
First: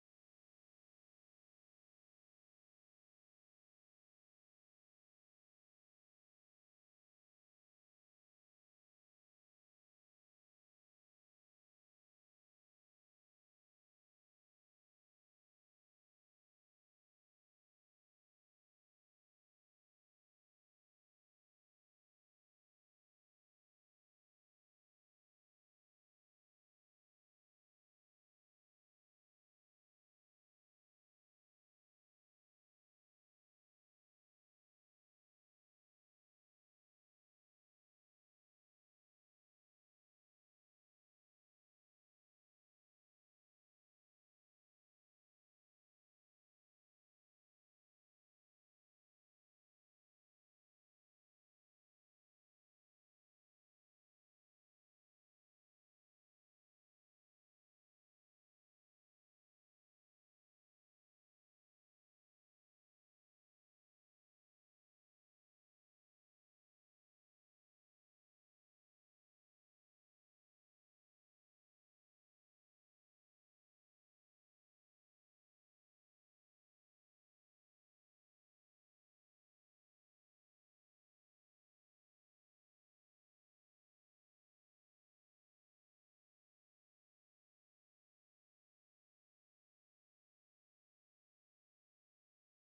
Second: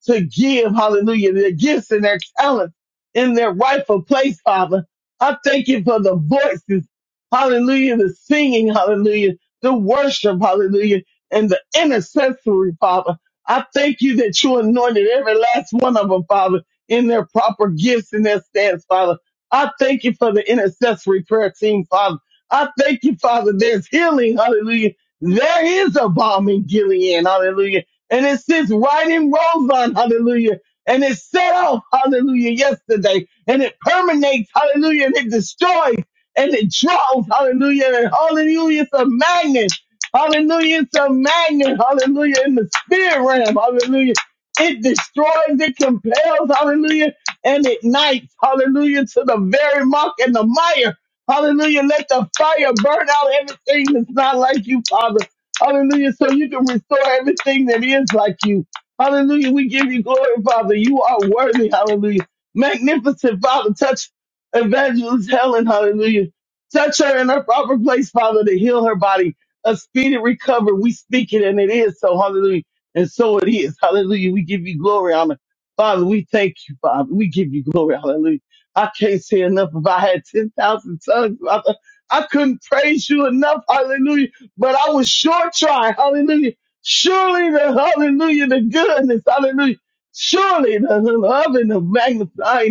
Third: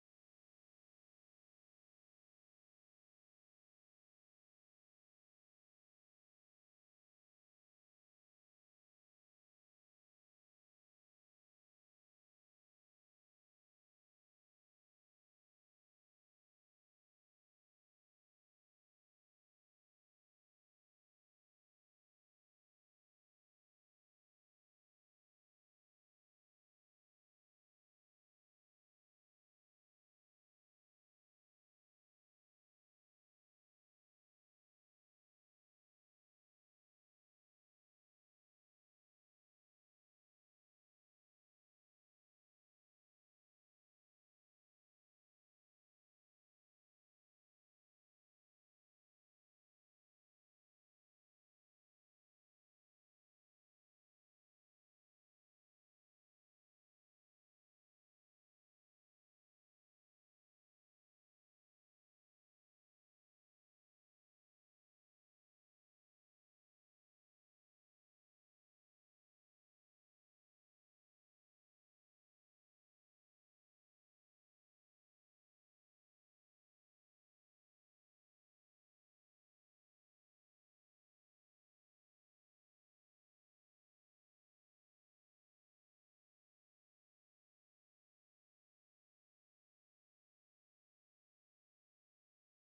[SPEAKER 3] to give, hallelujah, their gifts and their talents in their rightful place, Father. I thank you for the voices, hallelujah, the singing, hallelujah the worship, hallelujah, and the intercessory, Father. I thank you that you anointed every last one of them, Father, in their proper gifts and their stance, Father. I thank you for the intercessory prayer team, Father. I thank you, Father, there's healing, hallelujah. There is a balm in Gilead, hallelujah. And it sits right in Roseon, hallelujah. And it set off, hallelujah, yesterday. And it permeates, hallelujah, and it destroys and it draws. Hallelujah. And hallelujah. It's a magnet. Hallelujah. It's a magnet. Hallelujah. In the spirit realm. Hallelujah. It destroys, it compels, hallelujah, and ignites, hallelujah, to the very muck and the mire. Hallelujah. Let the fire burn out everything that's not like you, Father. Hallelujah. So you can restore everything that is like you. Hallelujah. We give you glory, Father. You are worthy. Hallelujah. Magnificent Father. Touch Evangelist Helen, hallelujah. Touch her in her proper place, Father, to heal her body. A speedy recovery. We speak it and it is so, hallelujah. And so it is, hallelujah. We give you glory, honor. Father, we thank you, Father. We give you glory, hallelujah. I can't say enough. If I had 10,000 tongues, Father, I couldn't praise you enough, hallelujah. But I was sure trying, hallelujah. Surely the, hallelujah, the goodness, hallelujah. Surely the, love and the magnifying.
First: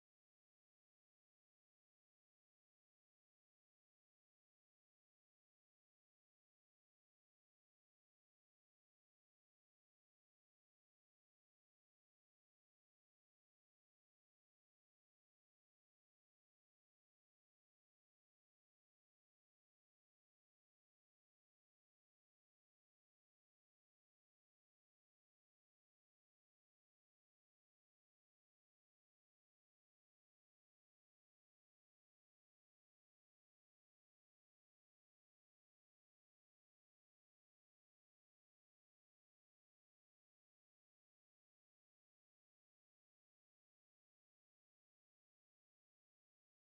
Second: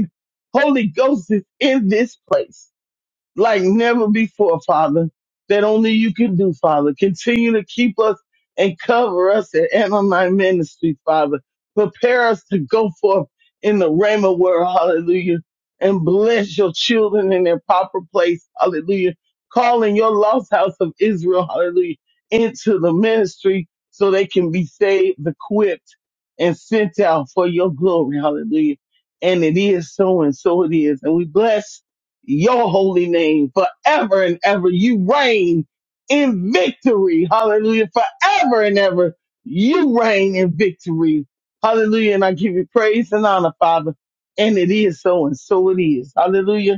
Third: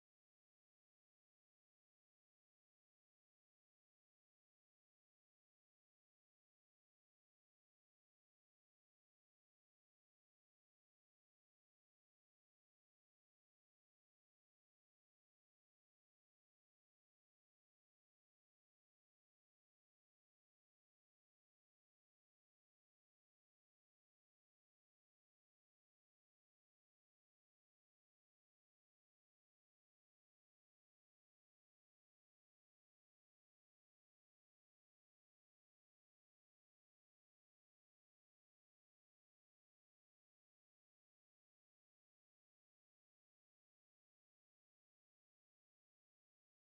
[SPEAKER 3] Holy Ghost is in this place like never before, Father, that only you can do, Father. Continue to keep us and cover us at MMI Ministry, Father. Prepare us to go forth in the Rhema word, hallelujah, and bless your children in their proper place, hallelujah. Calling your lost house of Israel, hallelujah, into the ministry so they can be saved, equipped, and sent out for your glory, hallelujah. And it is so and so it is. And we bless your holy name forever and ever. You reign in victory. Hallelujah. Forever and ever. You reign in victory. Hallelujah. And I give you praise and honor, Father. And it is so and so it is. Hallelujah.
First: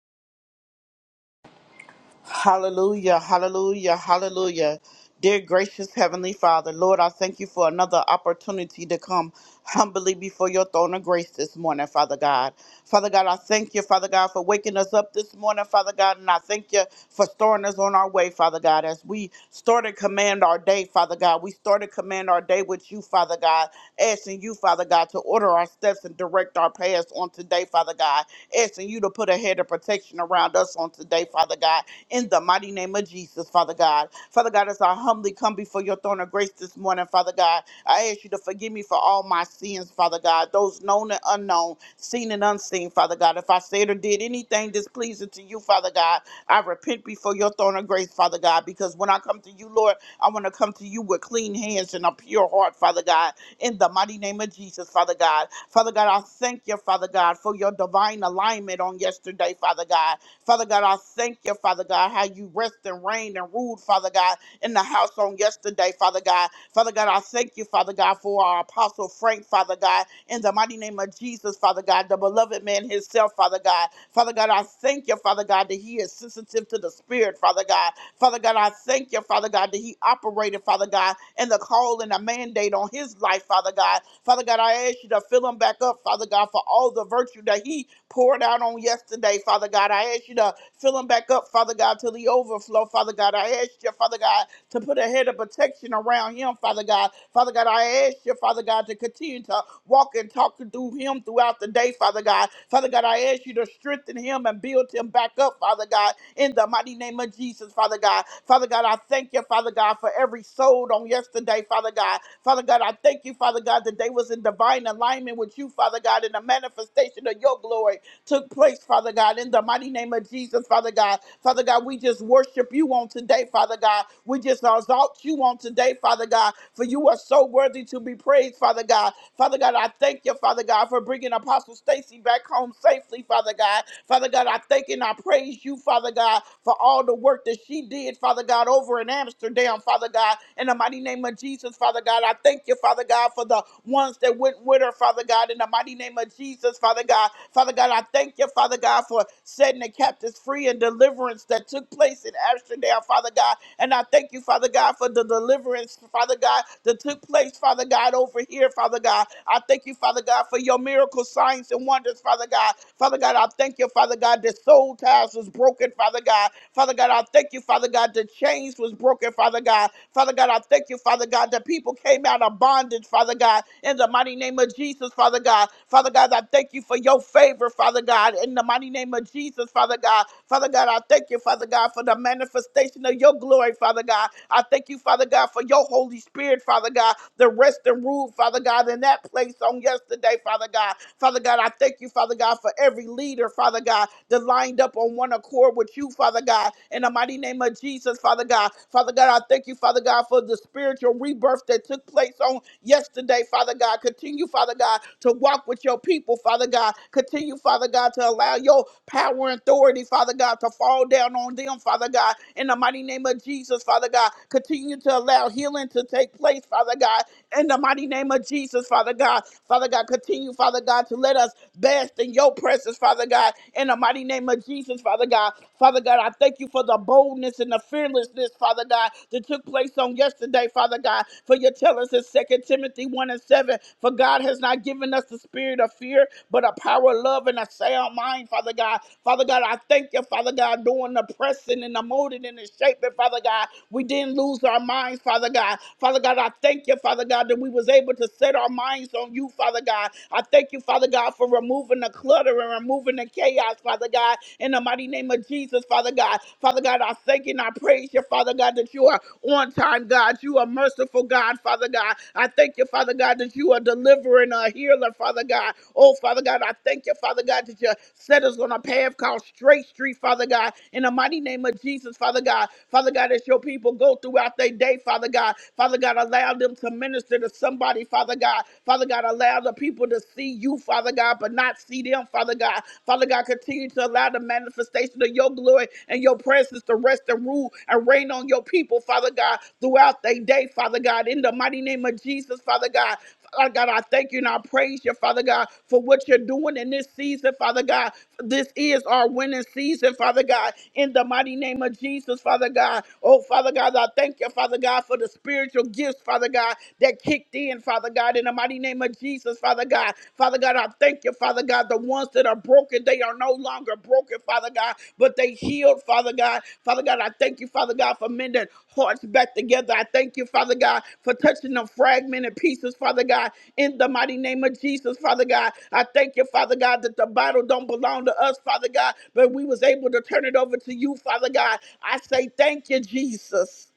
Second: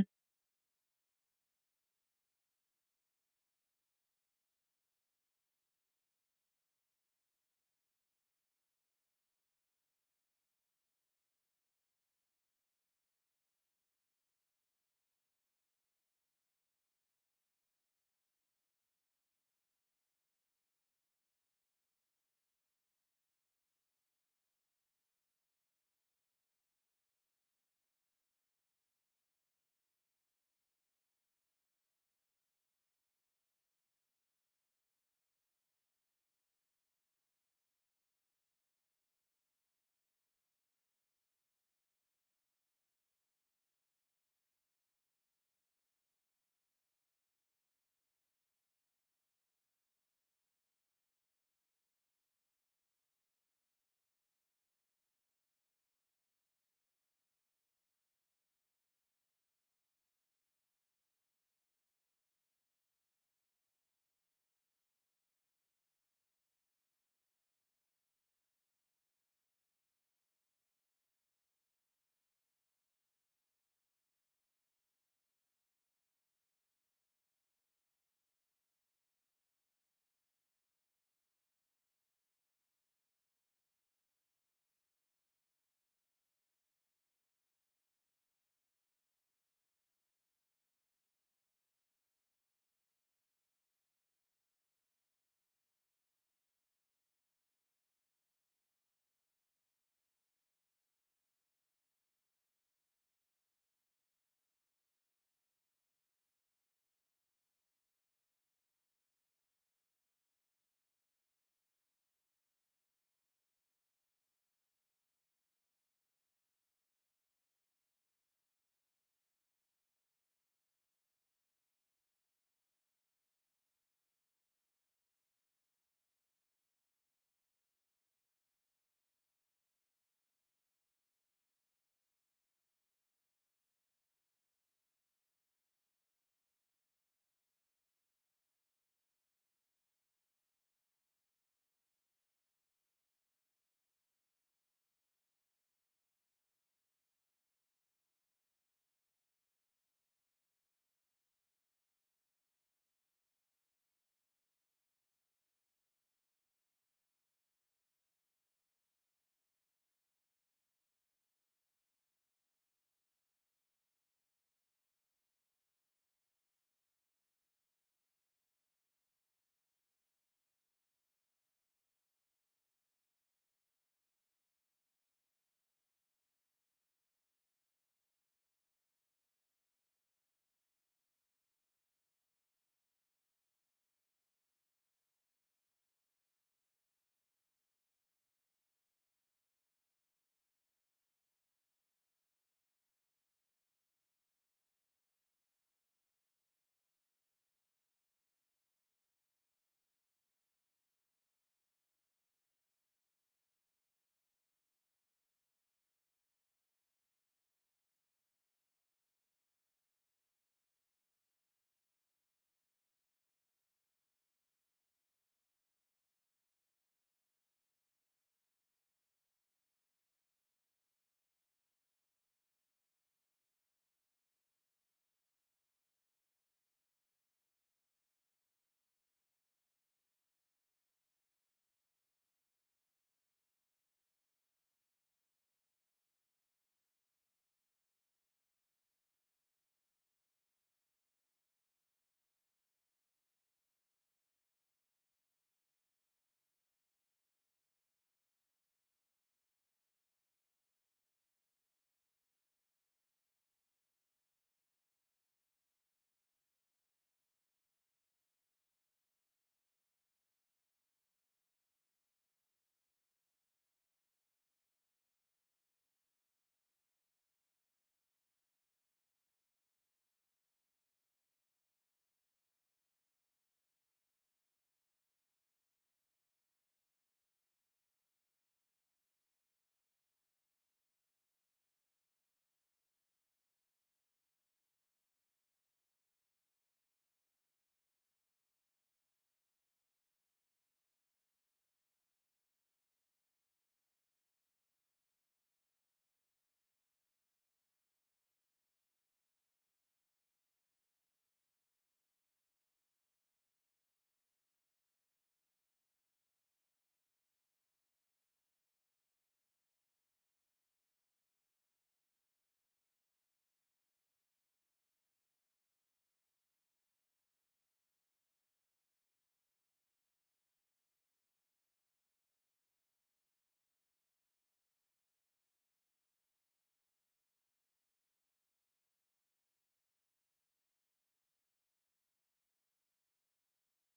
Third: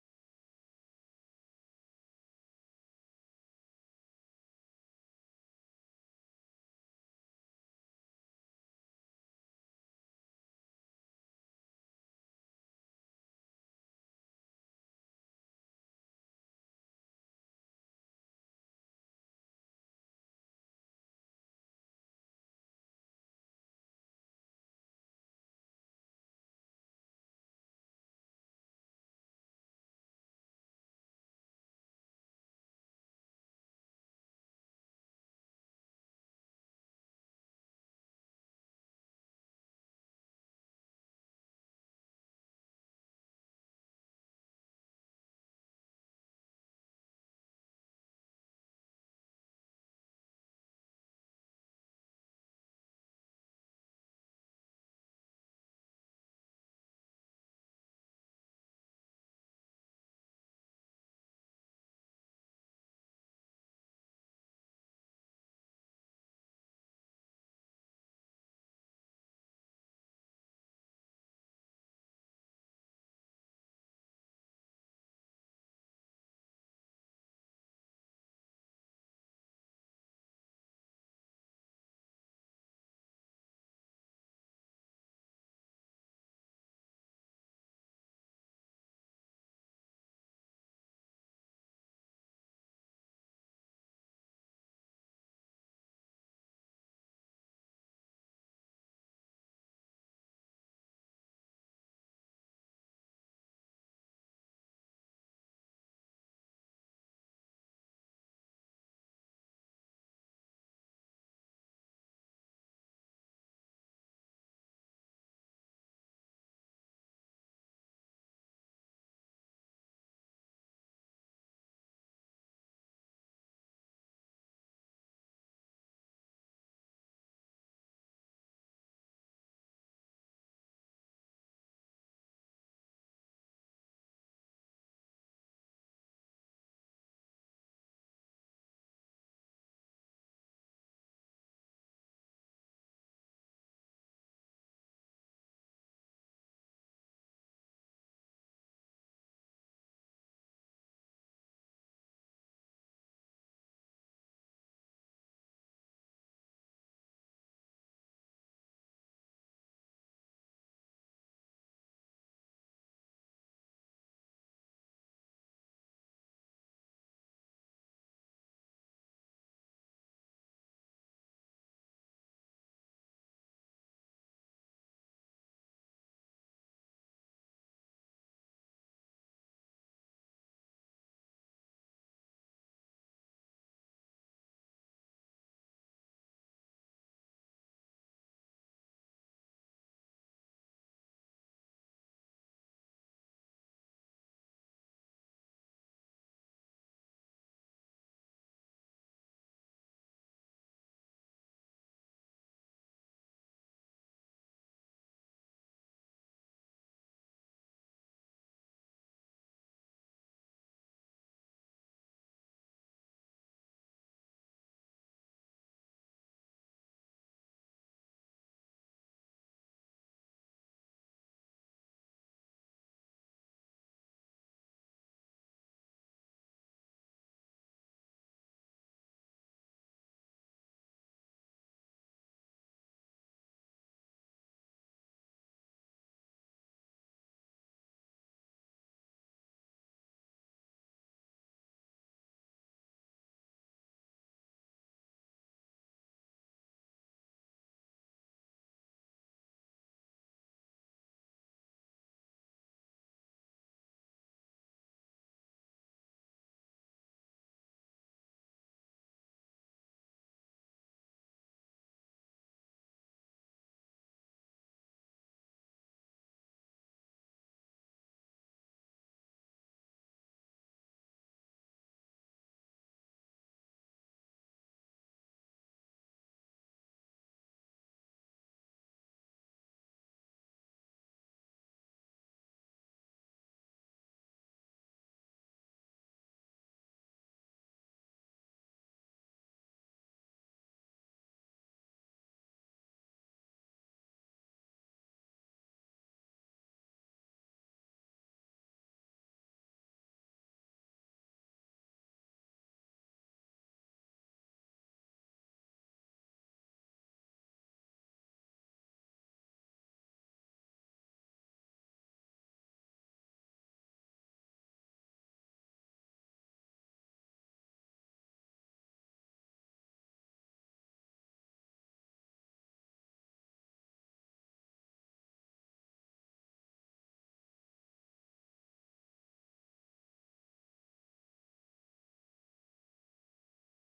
[SPEAKER 1] Hallelujah, hallelujah, hallelujah. Dear gracious Heavenly Father, Lord, I thank you for another opportunity to come humbly before your throne of grace this morning, Father God. Father God, I thank you, Father God, for waking us up this morning, Father God, and I thank you for storing us on our way, Father God. As we start to command our day, Father God, we start to command our day with you, Father God, asking you, Father God, to order our steps and direct our paths on today, Father God, asking you to put a head of protection around us on today, today, Father God, in the mighty name of Jesus, Father God. Father God, as I humbly come before your throne of grace this morning, Father God, I ask you to forgive me for all my sins, Father God, those known and unknown, seen and unseen, Father God. If I said or did anything displeasing to you, Father God, I repent before your throne of grace, Father God, because when I come to you, Lord, I want to come to you with clean hands and a pure heart, Father God, in the mighty name of Jesus, Father God. Father God, I thank you, Father God, for your divine alignment on yesterday, Father God. God. Father God, I thank you, Father God, how you rest and reign and ruled, Father God, in the house on yesterday, Father God. Father God, I thank you, Father God, for our apostle Frank, Father God, in the mighty name of Jesus, Father God, the beloved man himself, Father God. Father God, I thank you, Father God, that he is sensitive to the spirit, Father God. Father God, I thank you, Father God, that he operated, Father God, in the call and the mandate on his life, Father God. Father God, I ask you to fill him back up, Father God, for all the virtue that he poured out on yesterday today, Father God. I ask you to fill them back up, Father God, to the overflow, Father God. I ask you, Father God, to put a head of protection around him, Father God. Father God, I ask you, Father God, to continue to walk and talk through him throughout the day, Father God. Father God, I ask you to strengthen him and build him back up, Father God, in the mighty name of Jesus, Father God. Father God, I thank you, Father God, for every soul on yesterday, Father God. Father God, I thank you, Father God, that they was in divine alignment with you, Father God, in the manifestation of your glory took place, Father God, in the mighty name of Jesus, Father God. Father God, we just worship you on today, Father God. We just exalt you on today, Father God, for you are so worthy to be praised, Father God. Father God, I thank you, Father God, for bringing Apostle Stacy back home safely, Father God. Father God, I thank and I praise you, Father God, for all the work that she did, Father God, over in Amsterdam, Father God. In the mighty name of Jesus, Father God, I thank you, Father God, for the ones that went with her, Father. Father God, in the mighty name of Jesus, Father God. Father God, I thank you, Father God, for setting the captives free and deliverance that took place in Amsterdam, Father God. And I thank you, Father God, for the deliverance, Father God, that took place, Father God, over here, Father God. I thank you, Father God, for your miracle signs and wonders, Father God. Father God, I thank you, Father God, that soul ties was broken, Father God. Father God, I thank you, Father God, that chains was broken, Father God. Father God, I thank you, Father God, that people came came out of bondage, Father God, in the mighty name of Jesus, Father God. Father God, I thank you for your favor, Father God, in the mighty name of Jesus, Father God. Father God, I thank you, Father God, for the manifestation of your glory, Father God. I thank you, Father God, for your Holy Spirit, Father God, the rest and rule, Father God, in that place on yesterday, Father God. Father God, I thank you, Father God, for every leader, Father God, that lined up on one accord with you, Father God, in the mighty name of Jesus, Father God. Father Father God. I thank you, Father God, for the spiritual rebirth that took place on yesterday, Father God. Continue, Father God, to walk with your people, Father God. Continue, Father God, to allow your power and authority, Father God, to fall down on them, Father God. In the mighty name of Jesus, Father God, continue to allow healing to take place, Father God. In the mighty name of Jesus, Father God, Father God, continue, Father God, to let us bask in your presence, Father God. In the mighty name of Jesus, Father God, Father God. I thank you for the boldness and the fearlessness, Father God, that took place on yesterday, Father God. For you tell us in Second Timothy 1 and 7, for God has not given us the spirit of fear, but a power of love and a sound mind, Father God. Father God, I thank you, Father God, doing the pressing and the molding and the shaping, Father God. We didn't lose our minds, Father God. Father God, I thank you, Father God, that we was able to set our minds on you, Father God. I thank you, Father God, for removing the clutter and removing removing the chaos, Father God, in the mighty name of Jesus, Father God. Father God, I thank you and I praise you, Father God, that you are on time, God. You are merciful, God, Father God. I thank you, Father God, that you are delivering a healer, Father God. Oh, Father God, I thank you, Father God, that you set us on a path called straight street, Father God. In the mighty name of Jesus, Father God. Father God, as your people go throughout their day, Father God. Father God, allow them to minister to somebody, Father God. Father God, allow the people people to see you, Father God, but not see them, Father God. Father God, continue to allow the manifestation of your glory and your presence to rest and rule and reign on your people, Father God, throughout their day, Father God. In the mighty name of Jesus, Father God. Father God, I thank you and I praise you, Father God, for what you're doing in this season, Father God. This is our winning season, Father God, in the mighty name of Jesus, Father God. Oh, Father God, I thank you, Father God, for the spiritual gifts, Father God, that kicked in, Father God, in the mighty name of Jesus, Father God. Father God, I thank you, Father God. The ones that are broken, they are no longer broken, Father God, but they healed, Father God. Father God, I thank you, Father God, for mending hearts back together. I thank you, Father God, for touching the fragmented pieces, Father God, in the mighty name of Jesus, Father God. I thank you, Father God, that the Bible don't belong to us, Father God, but we was able to turn it over to you, Father God. I say thank you, Jesus.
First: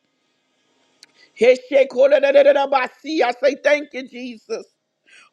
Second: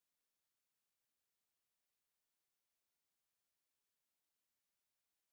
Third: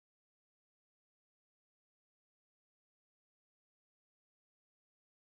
[SPEAKER 1] Heshekoledededabasi. I say thank you, Jesus.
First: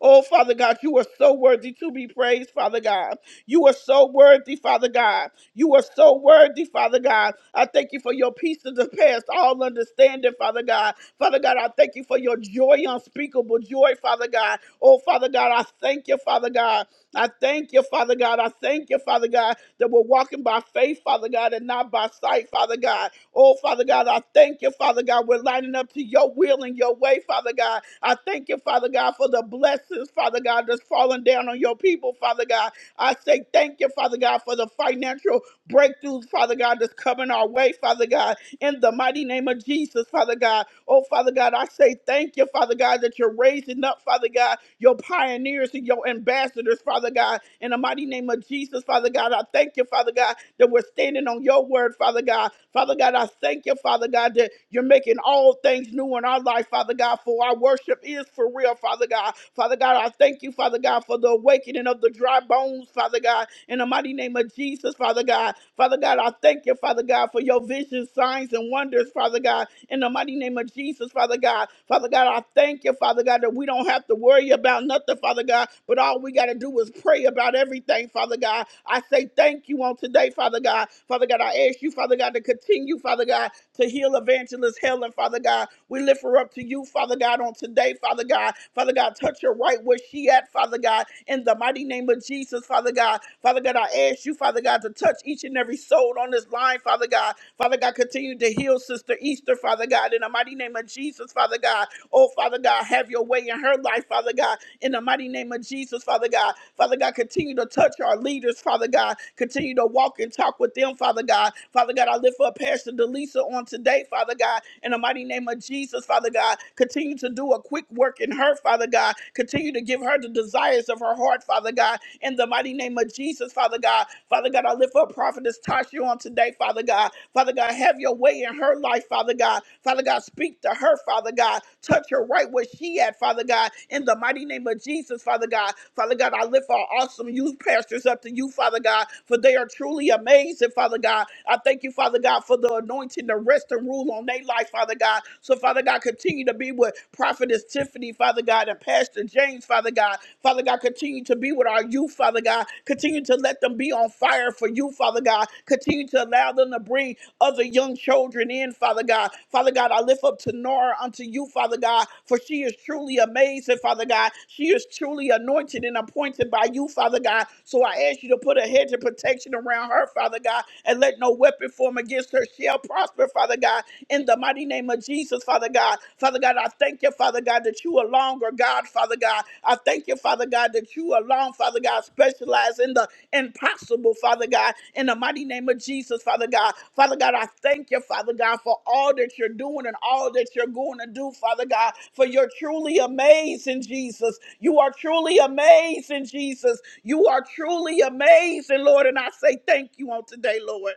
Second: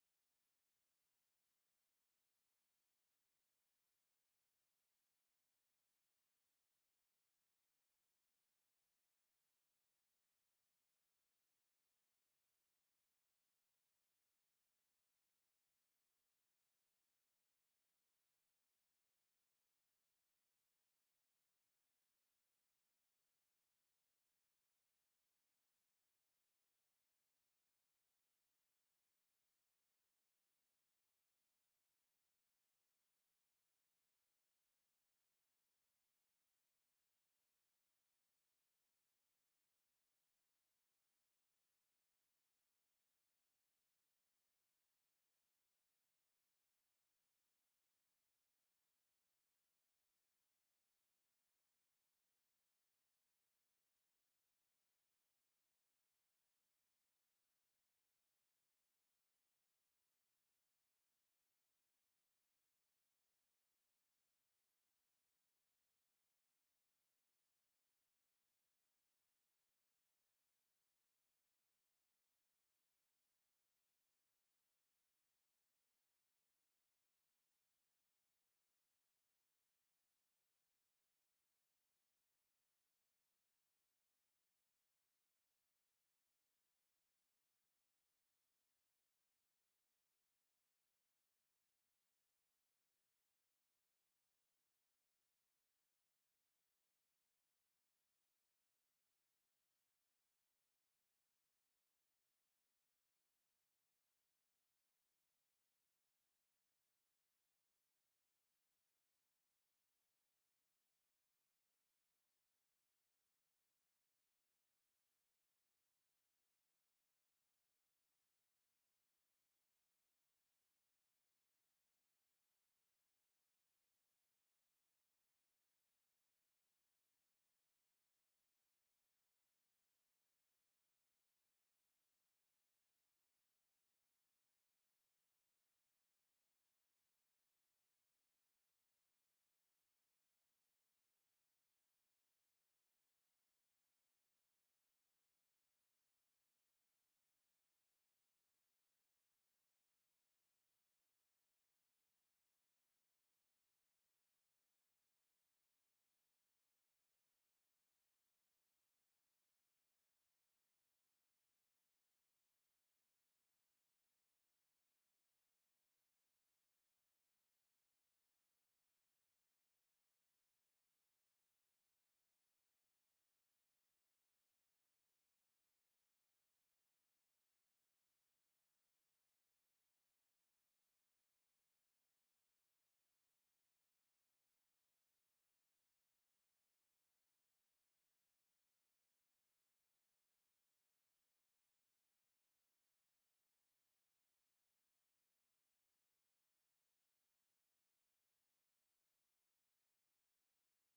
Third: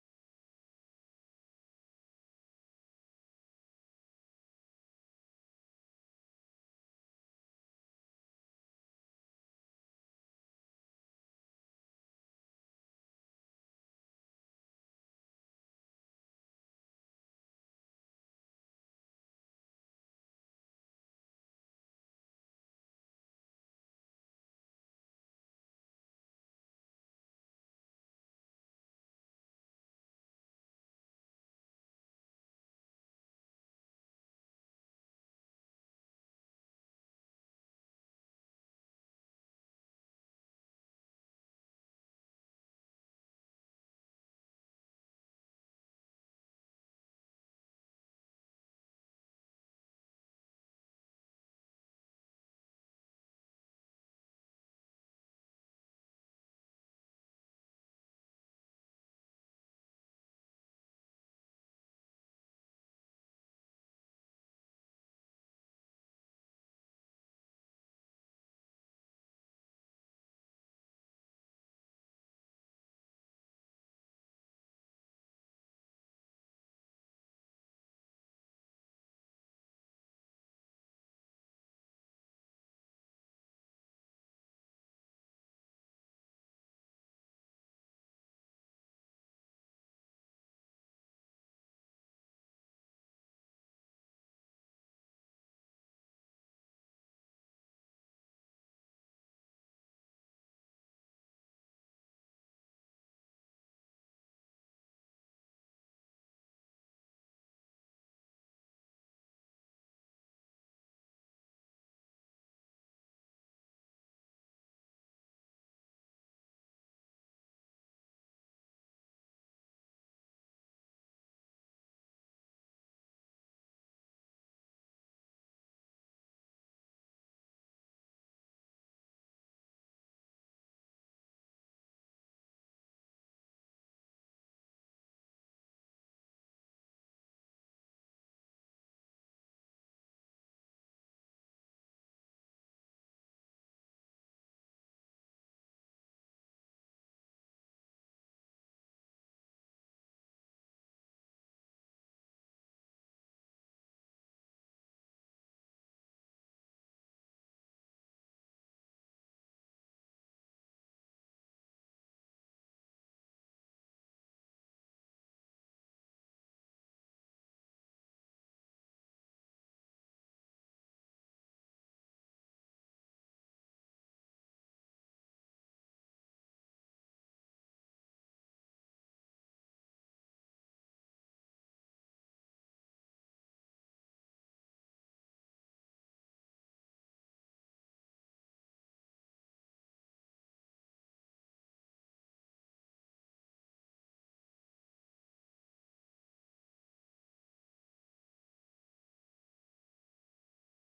[SPEAKER 1] Oh, Father God, you are so worthy to be praised, Father God. You are so worthy, Father God. You are so worthy, Father God. I thank you for your peace of the past, all understanding, Father God. Father God, I thank you for your joy, unspeakable joy, Father God. Oh, Father God, I thank you, Father. Father God. I thank you, Father God. I thank you, Father God, that we're walking by faith, Father God, and not by sight, Father God. Oh, Father God, I thank you, Father God. We're lining up to your will and your way, Father God. I thank you, Father God, for the blessings, Father God, that's falling down on your people, Father God. I say thank you, Father God, for the financial breakthroughs, Father God, that's coming our way, Father God in the mighty name of Jesus, Father God. Oh, Father God, I say thank you, Father God, that you're raising up, Father God, your pioneers and your ambassadors, Father God. In the mighty name of Jesus, Father God, I thank you, Father God, that we're standing on your word, Father God. Father God, I thank you, Father God, that you're making all things new in our life, Father God, for our worship is for real, Father God. Father God. I thank you, Father God, for the awakening of the dry bones, Father God, in the mighty name of Jesus, Father God. Father God, I thank you, Father God, for your visions, signs, and wonders, Father God, in the mighty name of Jesus, Father God. Father God, I thank you, Father God, that we don't have to worry about nothing, Father God, but all we got to do is pray about everything, Father God. I say thank you on today, Father God. God. Father God, I ask you, Father God, to continue, Father God, to heal evangelist Helen, Father God. We lift her up to you, Father God, on today, Father God. Father God, touch her right where she at, Father God, in the mighty name of Jesus, Father God. Father God, I ask you, Father God, to touch each and every soul on this line, Father God. Father God, continue to heal Sister Easter, Father God, in the mighty name of Jesus, Father God. Oh, Father God, have your way in her life, Father God in the mighty name of Jesus, Father God. Father God, continue to touch our leaders, Father God. Continue to walk and talk with them, Father God. Father God, I lift up Pastor Delisa on today, Father God, in the mighty name of Jesus, Father God. Continue to do a quick work in her, Father God. Continue to give her the desires of her heart, Father God, in the mighty name of Jesus, Father God. Father God, I lift up Prophetess Tasha on today, Father God. Father God, have your way in her life her life, Father God. Father God, speak to her, Father God. Touch her right where she at, Father God. In the mighty name of Jesus, Father God. Father God, I lift our awesome youth pastors up to you, Father God, for they are truly amazing, Father God. I thank you, Father God, for the anointing to rest and rule on their life, Father God. So, Father God, continue to be with Prophetess Tiffany, Father God, and Pastor James, Father God. Father God, continue to be with our youth, Father God. Continue to let them be on fire for you, Father God. Continue to allow them to bring other young children in, Father God. Father God, I lift up Tanara unto you, Father God, for she is truly amazing, Father God. She is truly anointed and appointed by you, Father God. So I ask you to put a hedge of protection around her, Father God, and let no weapon form against her shall prosper, Father God. In the mighty name of Jesus, Father God. Father God, I thank you, Father God, that you alone are God, Father God. I thank you, Father God, that you alone, Father God, specialize in the impossible, Father God, in the mighty name of Jesus, Father God. Father God, I thank you, Father God, for all that you're doing and all that you're going to do, Father God, for you're truly amazing, Jesus. You are truly amazing, Jesus. You are truly amazing, Lord, and I say thank you on today, Lord.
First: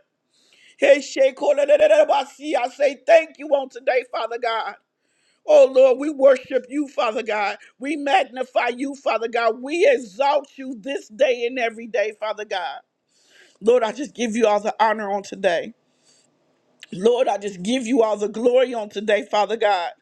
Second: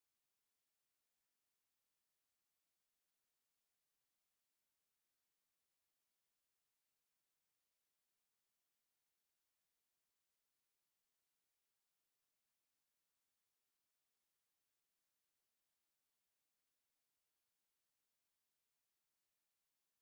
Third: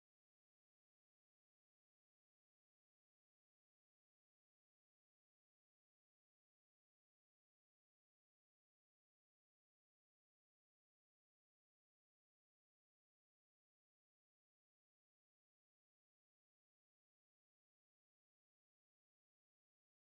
[SPEAKER 1] Hey, Sheikh, I say thank you on today, Father God. Oh Lord, we worship you, Father God. We magnify you, Father God. We exalt you this day and every day, Father God. Lord, I just give you all the honor on today. Lord, I just give you all the glory on today, Father God.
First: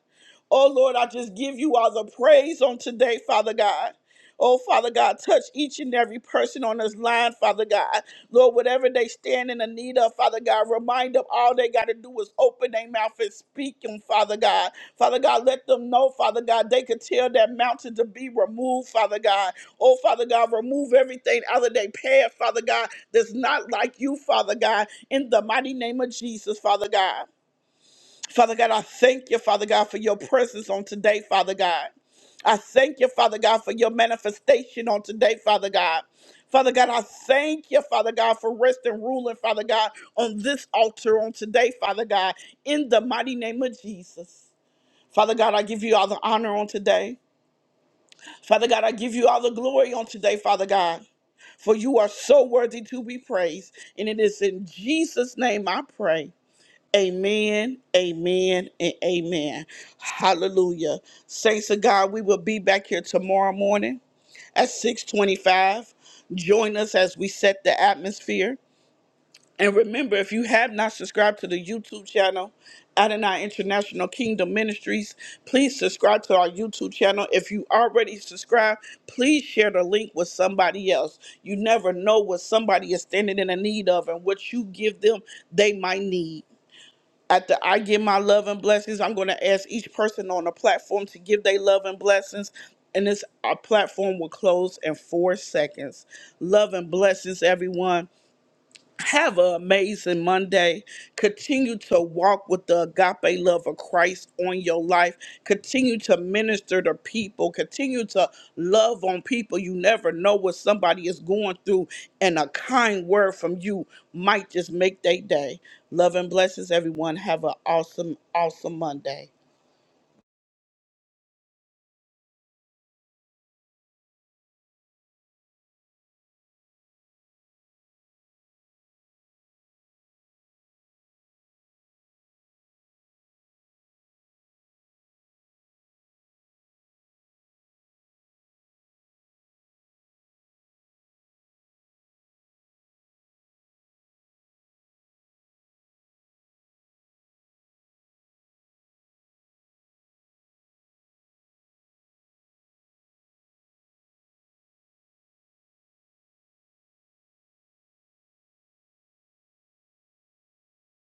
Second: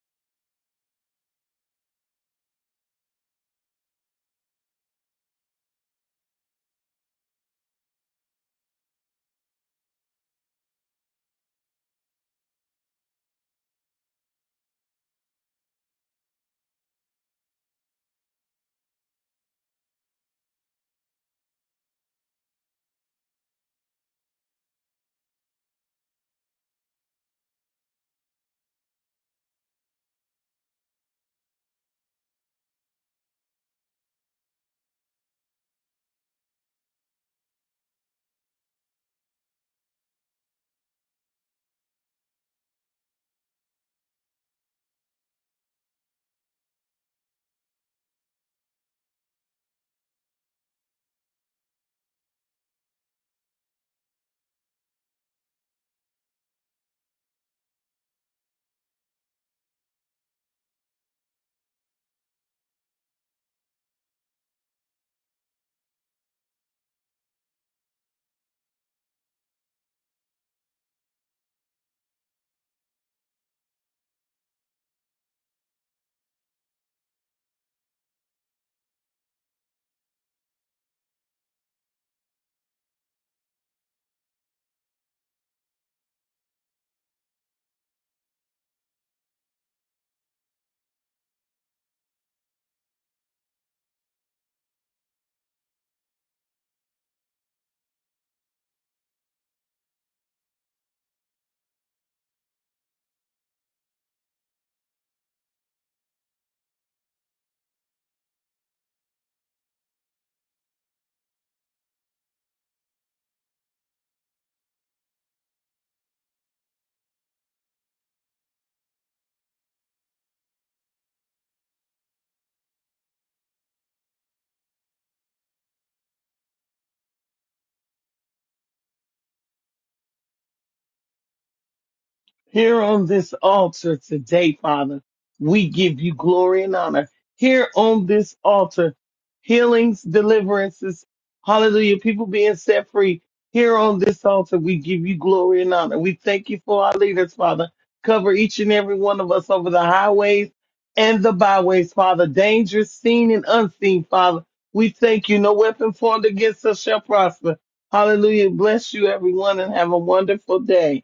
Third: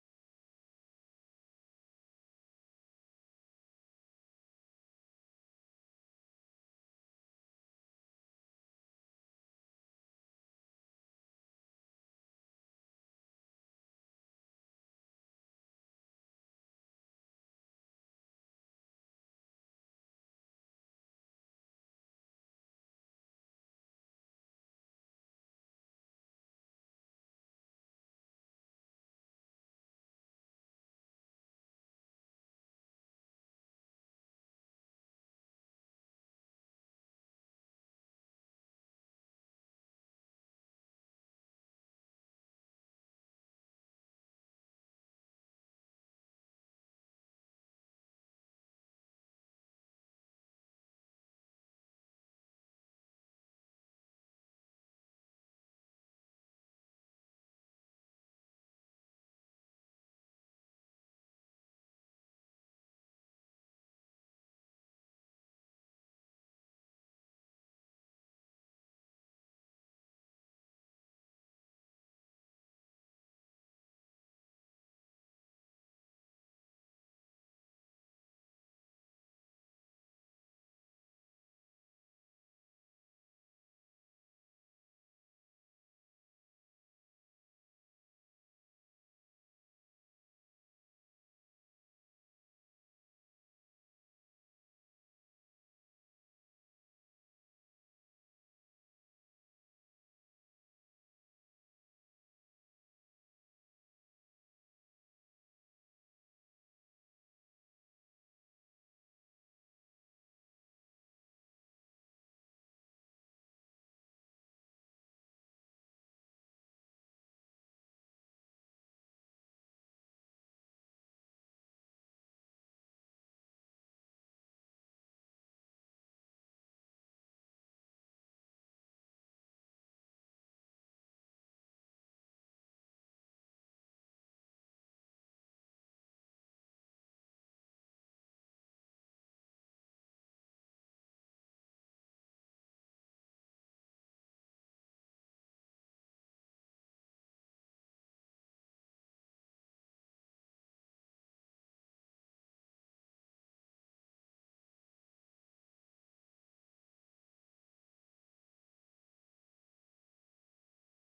[SPEAKER 1] Oh Lord, I just give you all the praise on today, Father God. Oh, Father God, touch each and every person on this line, Father God. Lord, whatever they stand in the need of, Father God, remind them all they got to do is open their mouth and speak them, Father God. Father God, let them know, Father God, they could tell that mountain to be removed, Father God. Oh, Father God, remove everything out of their path, Father God, that's not like you, Father God, in the mighty name of Jesus, Father God. Father God, I thank you, Father God, for your presence on today, Father God. I thank you, Father God, for your manifestation on today, Father God. Father God, I thank you, Father God, for rest and ruling, Father God, on this altar on today, Father God, in the mighty name of Jesus. Father God, I give you all the honor on today. Father God, I give you all the glory on today, Father God, for you are so worthy to be praised. And it is in Jesus' name I pray. Amen, amen, and amen. Hallelujah. Saints of God, we will be back here tomorrow morning at 625. Join us as we set the atmosphere. And remember, if you have not subscribed to the YouTube channel, Adonai International Kingdom Ministries, please subscribe to our YouTube channel. If you already subscribed, please share the link with somebody else. You never know what somebody is standing in the need of and what you give them, they might need. After I give my love and blessings, I'm going to ask each person on the platform to give their love and blessings. And this our platform will close in four seconds. Love and blessings, everyone. Have an amazing Monday. Continue to walk with the agape love of Christ on your life. Continue to minister to people. Continue to love on people. You never know what somebody is going through, and a kind word from you might just make their day. Love and blessings, everyone. Have an awesome, awesome Monday.
[SPEAKER 3] Here on this altar today, Father, we give you glory and honor. Here on this altar, healings, deliverances, hallelujah, people being set free. Here on this altar, we give you glory and honor. We thank you for our leaders, Father. Cover each and every one of us over the highways and the byways, Father. Dangerous, seen and unseen, Father. We thank you. No weapon formed against us shall prosper. Hallelujah. Bless you, everyone, and have a wonderful day.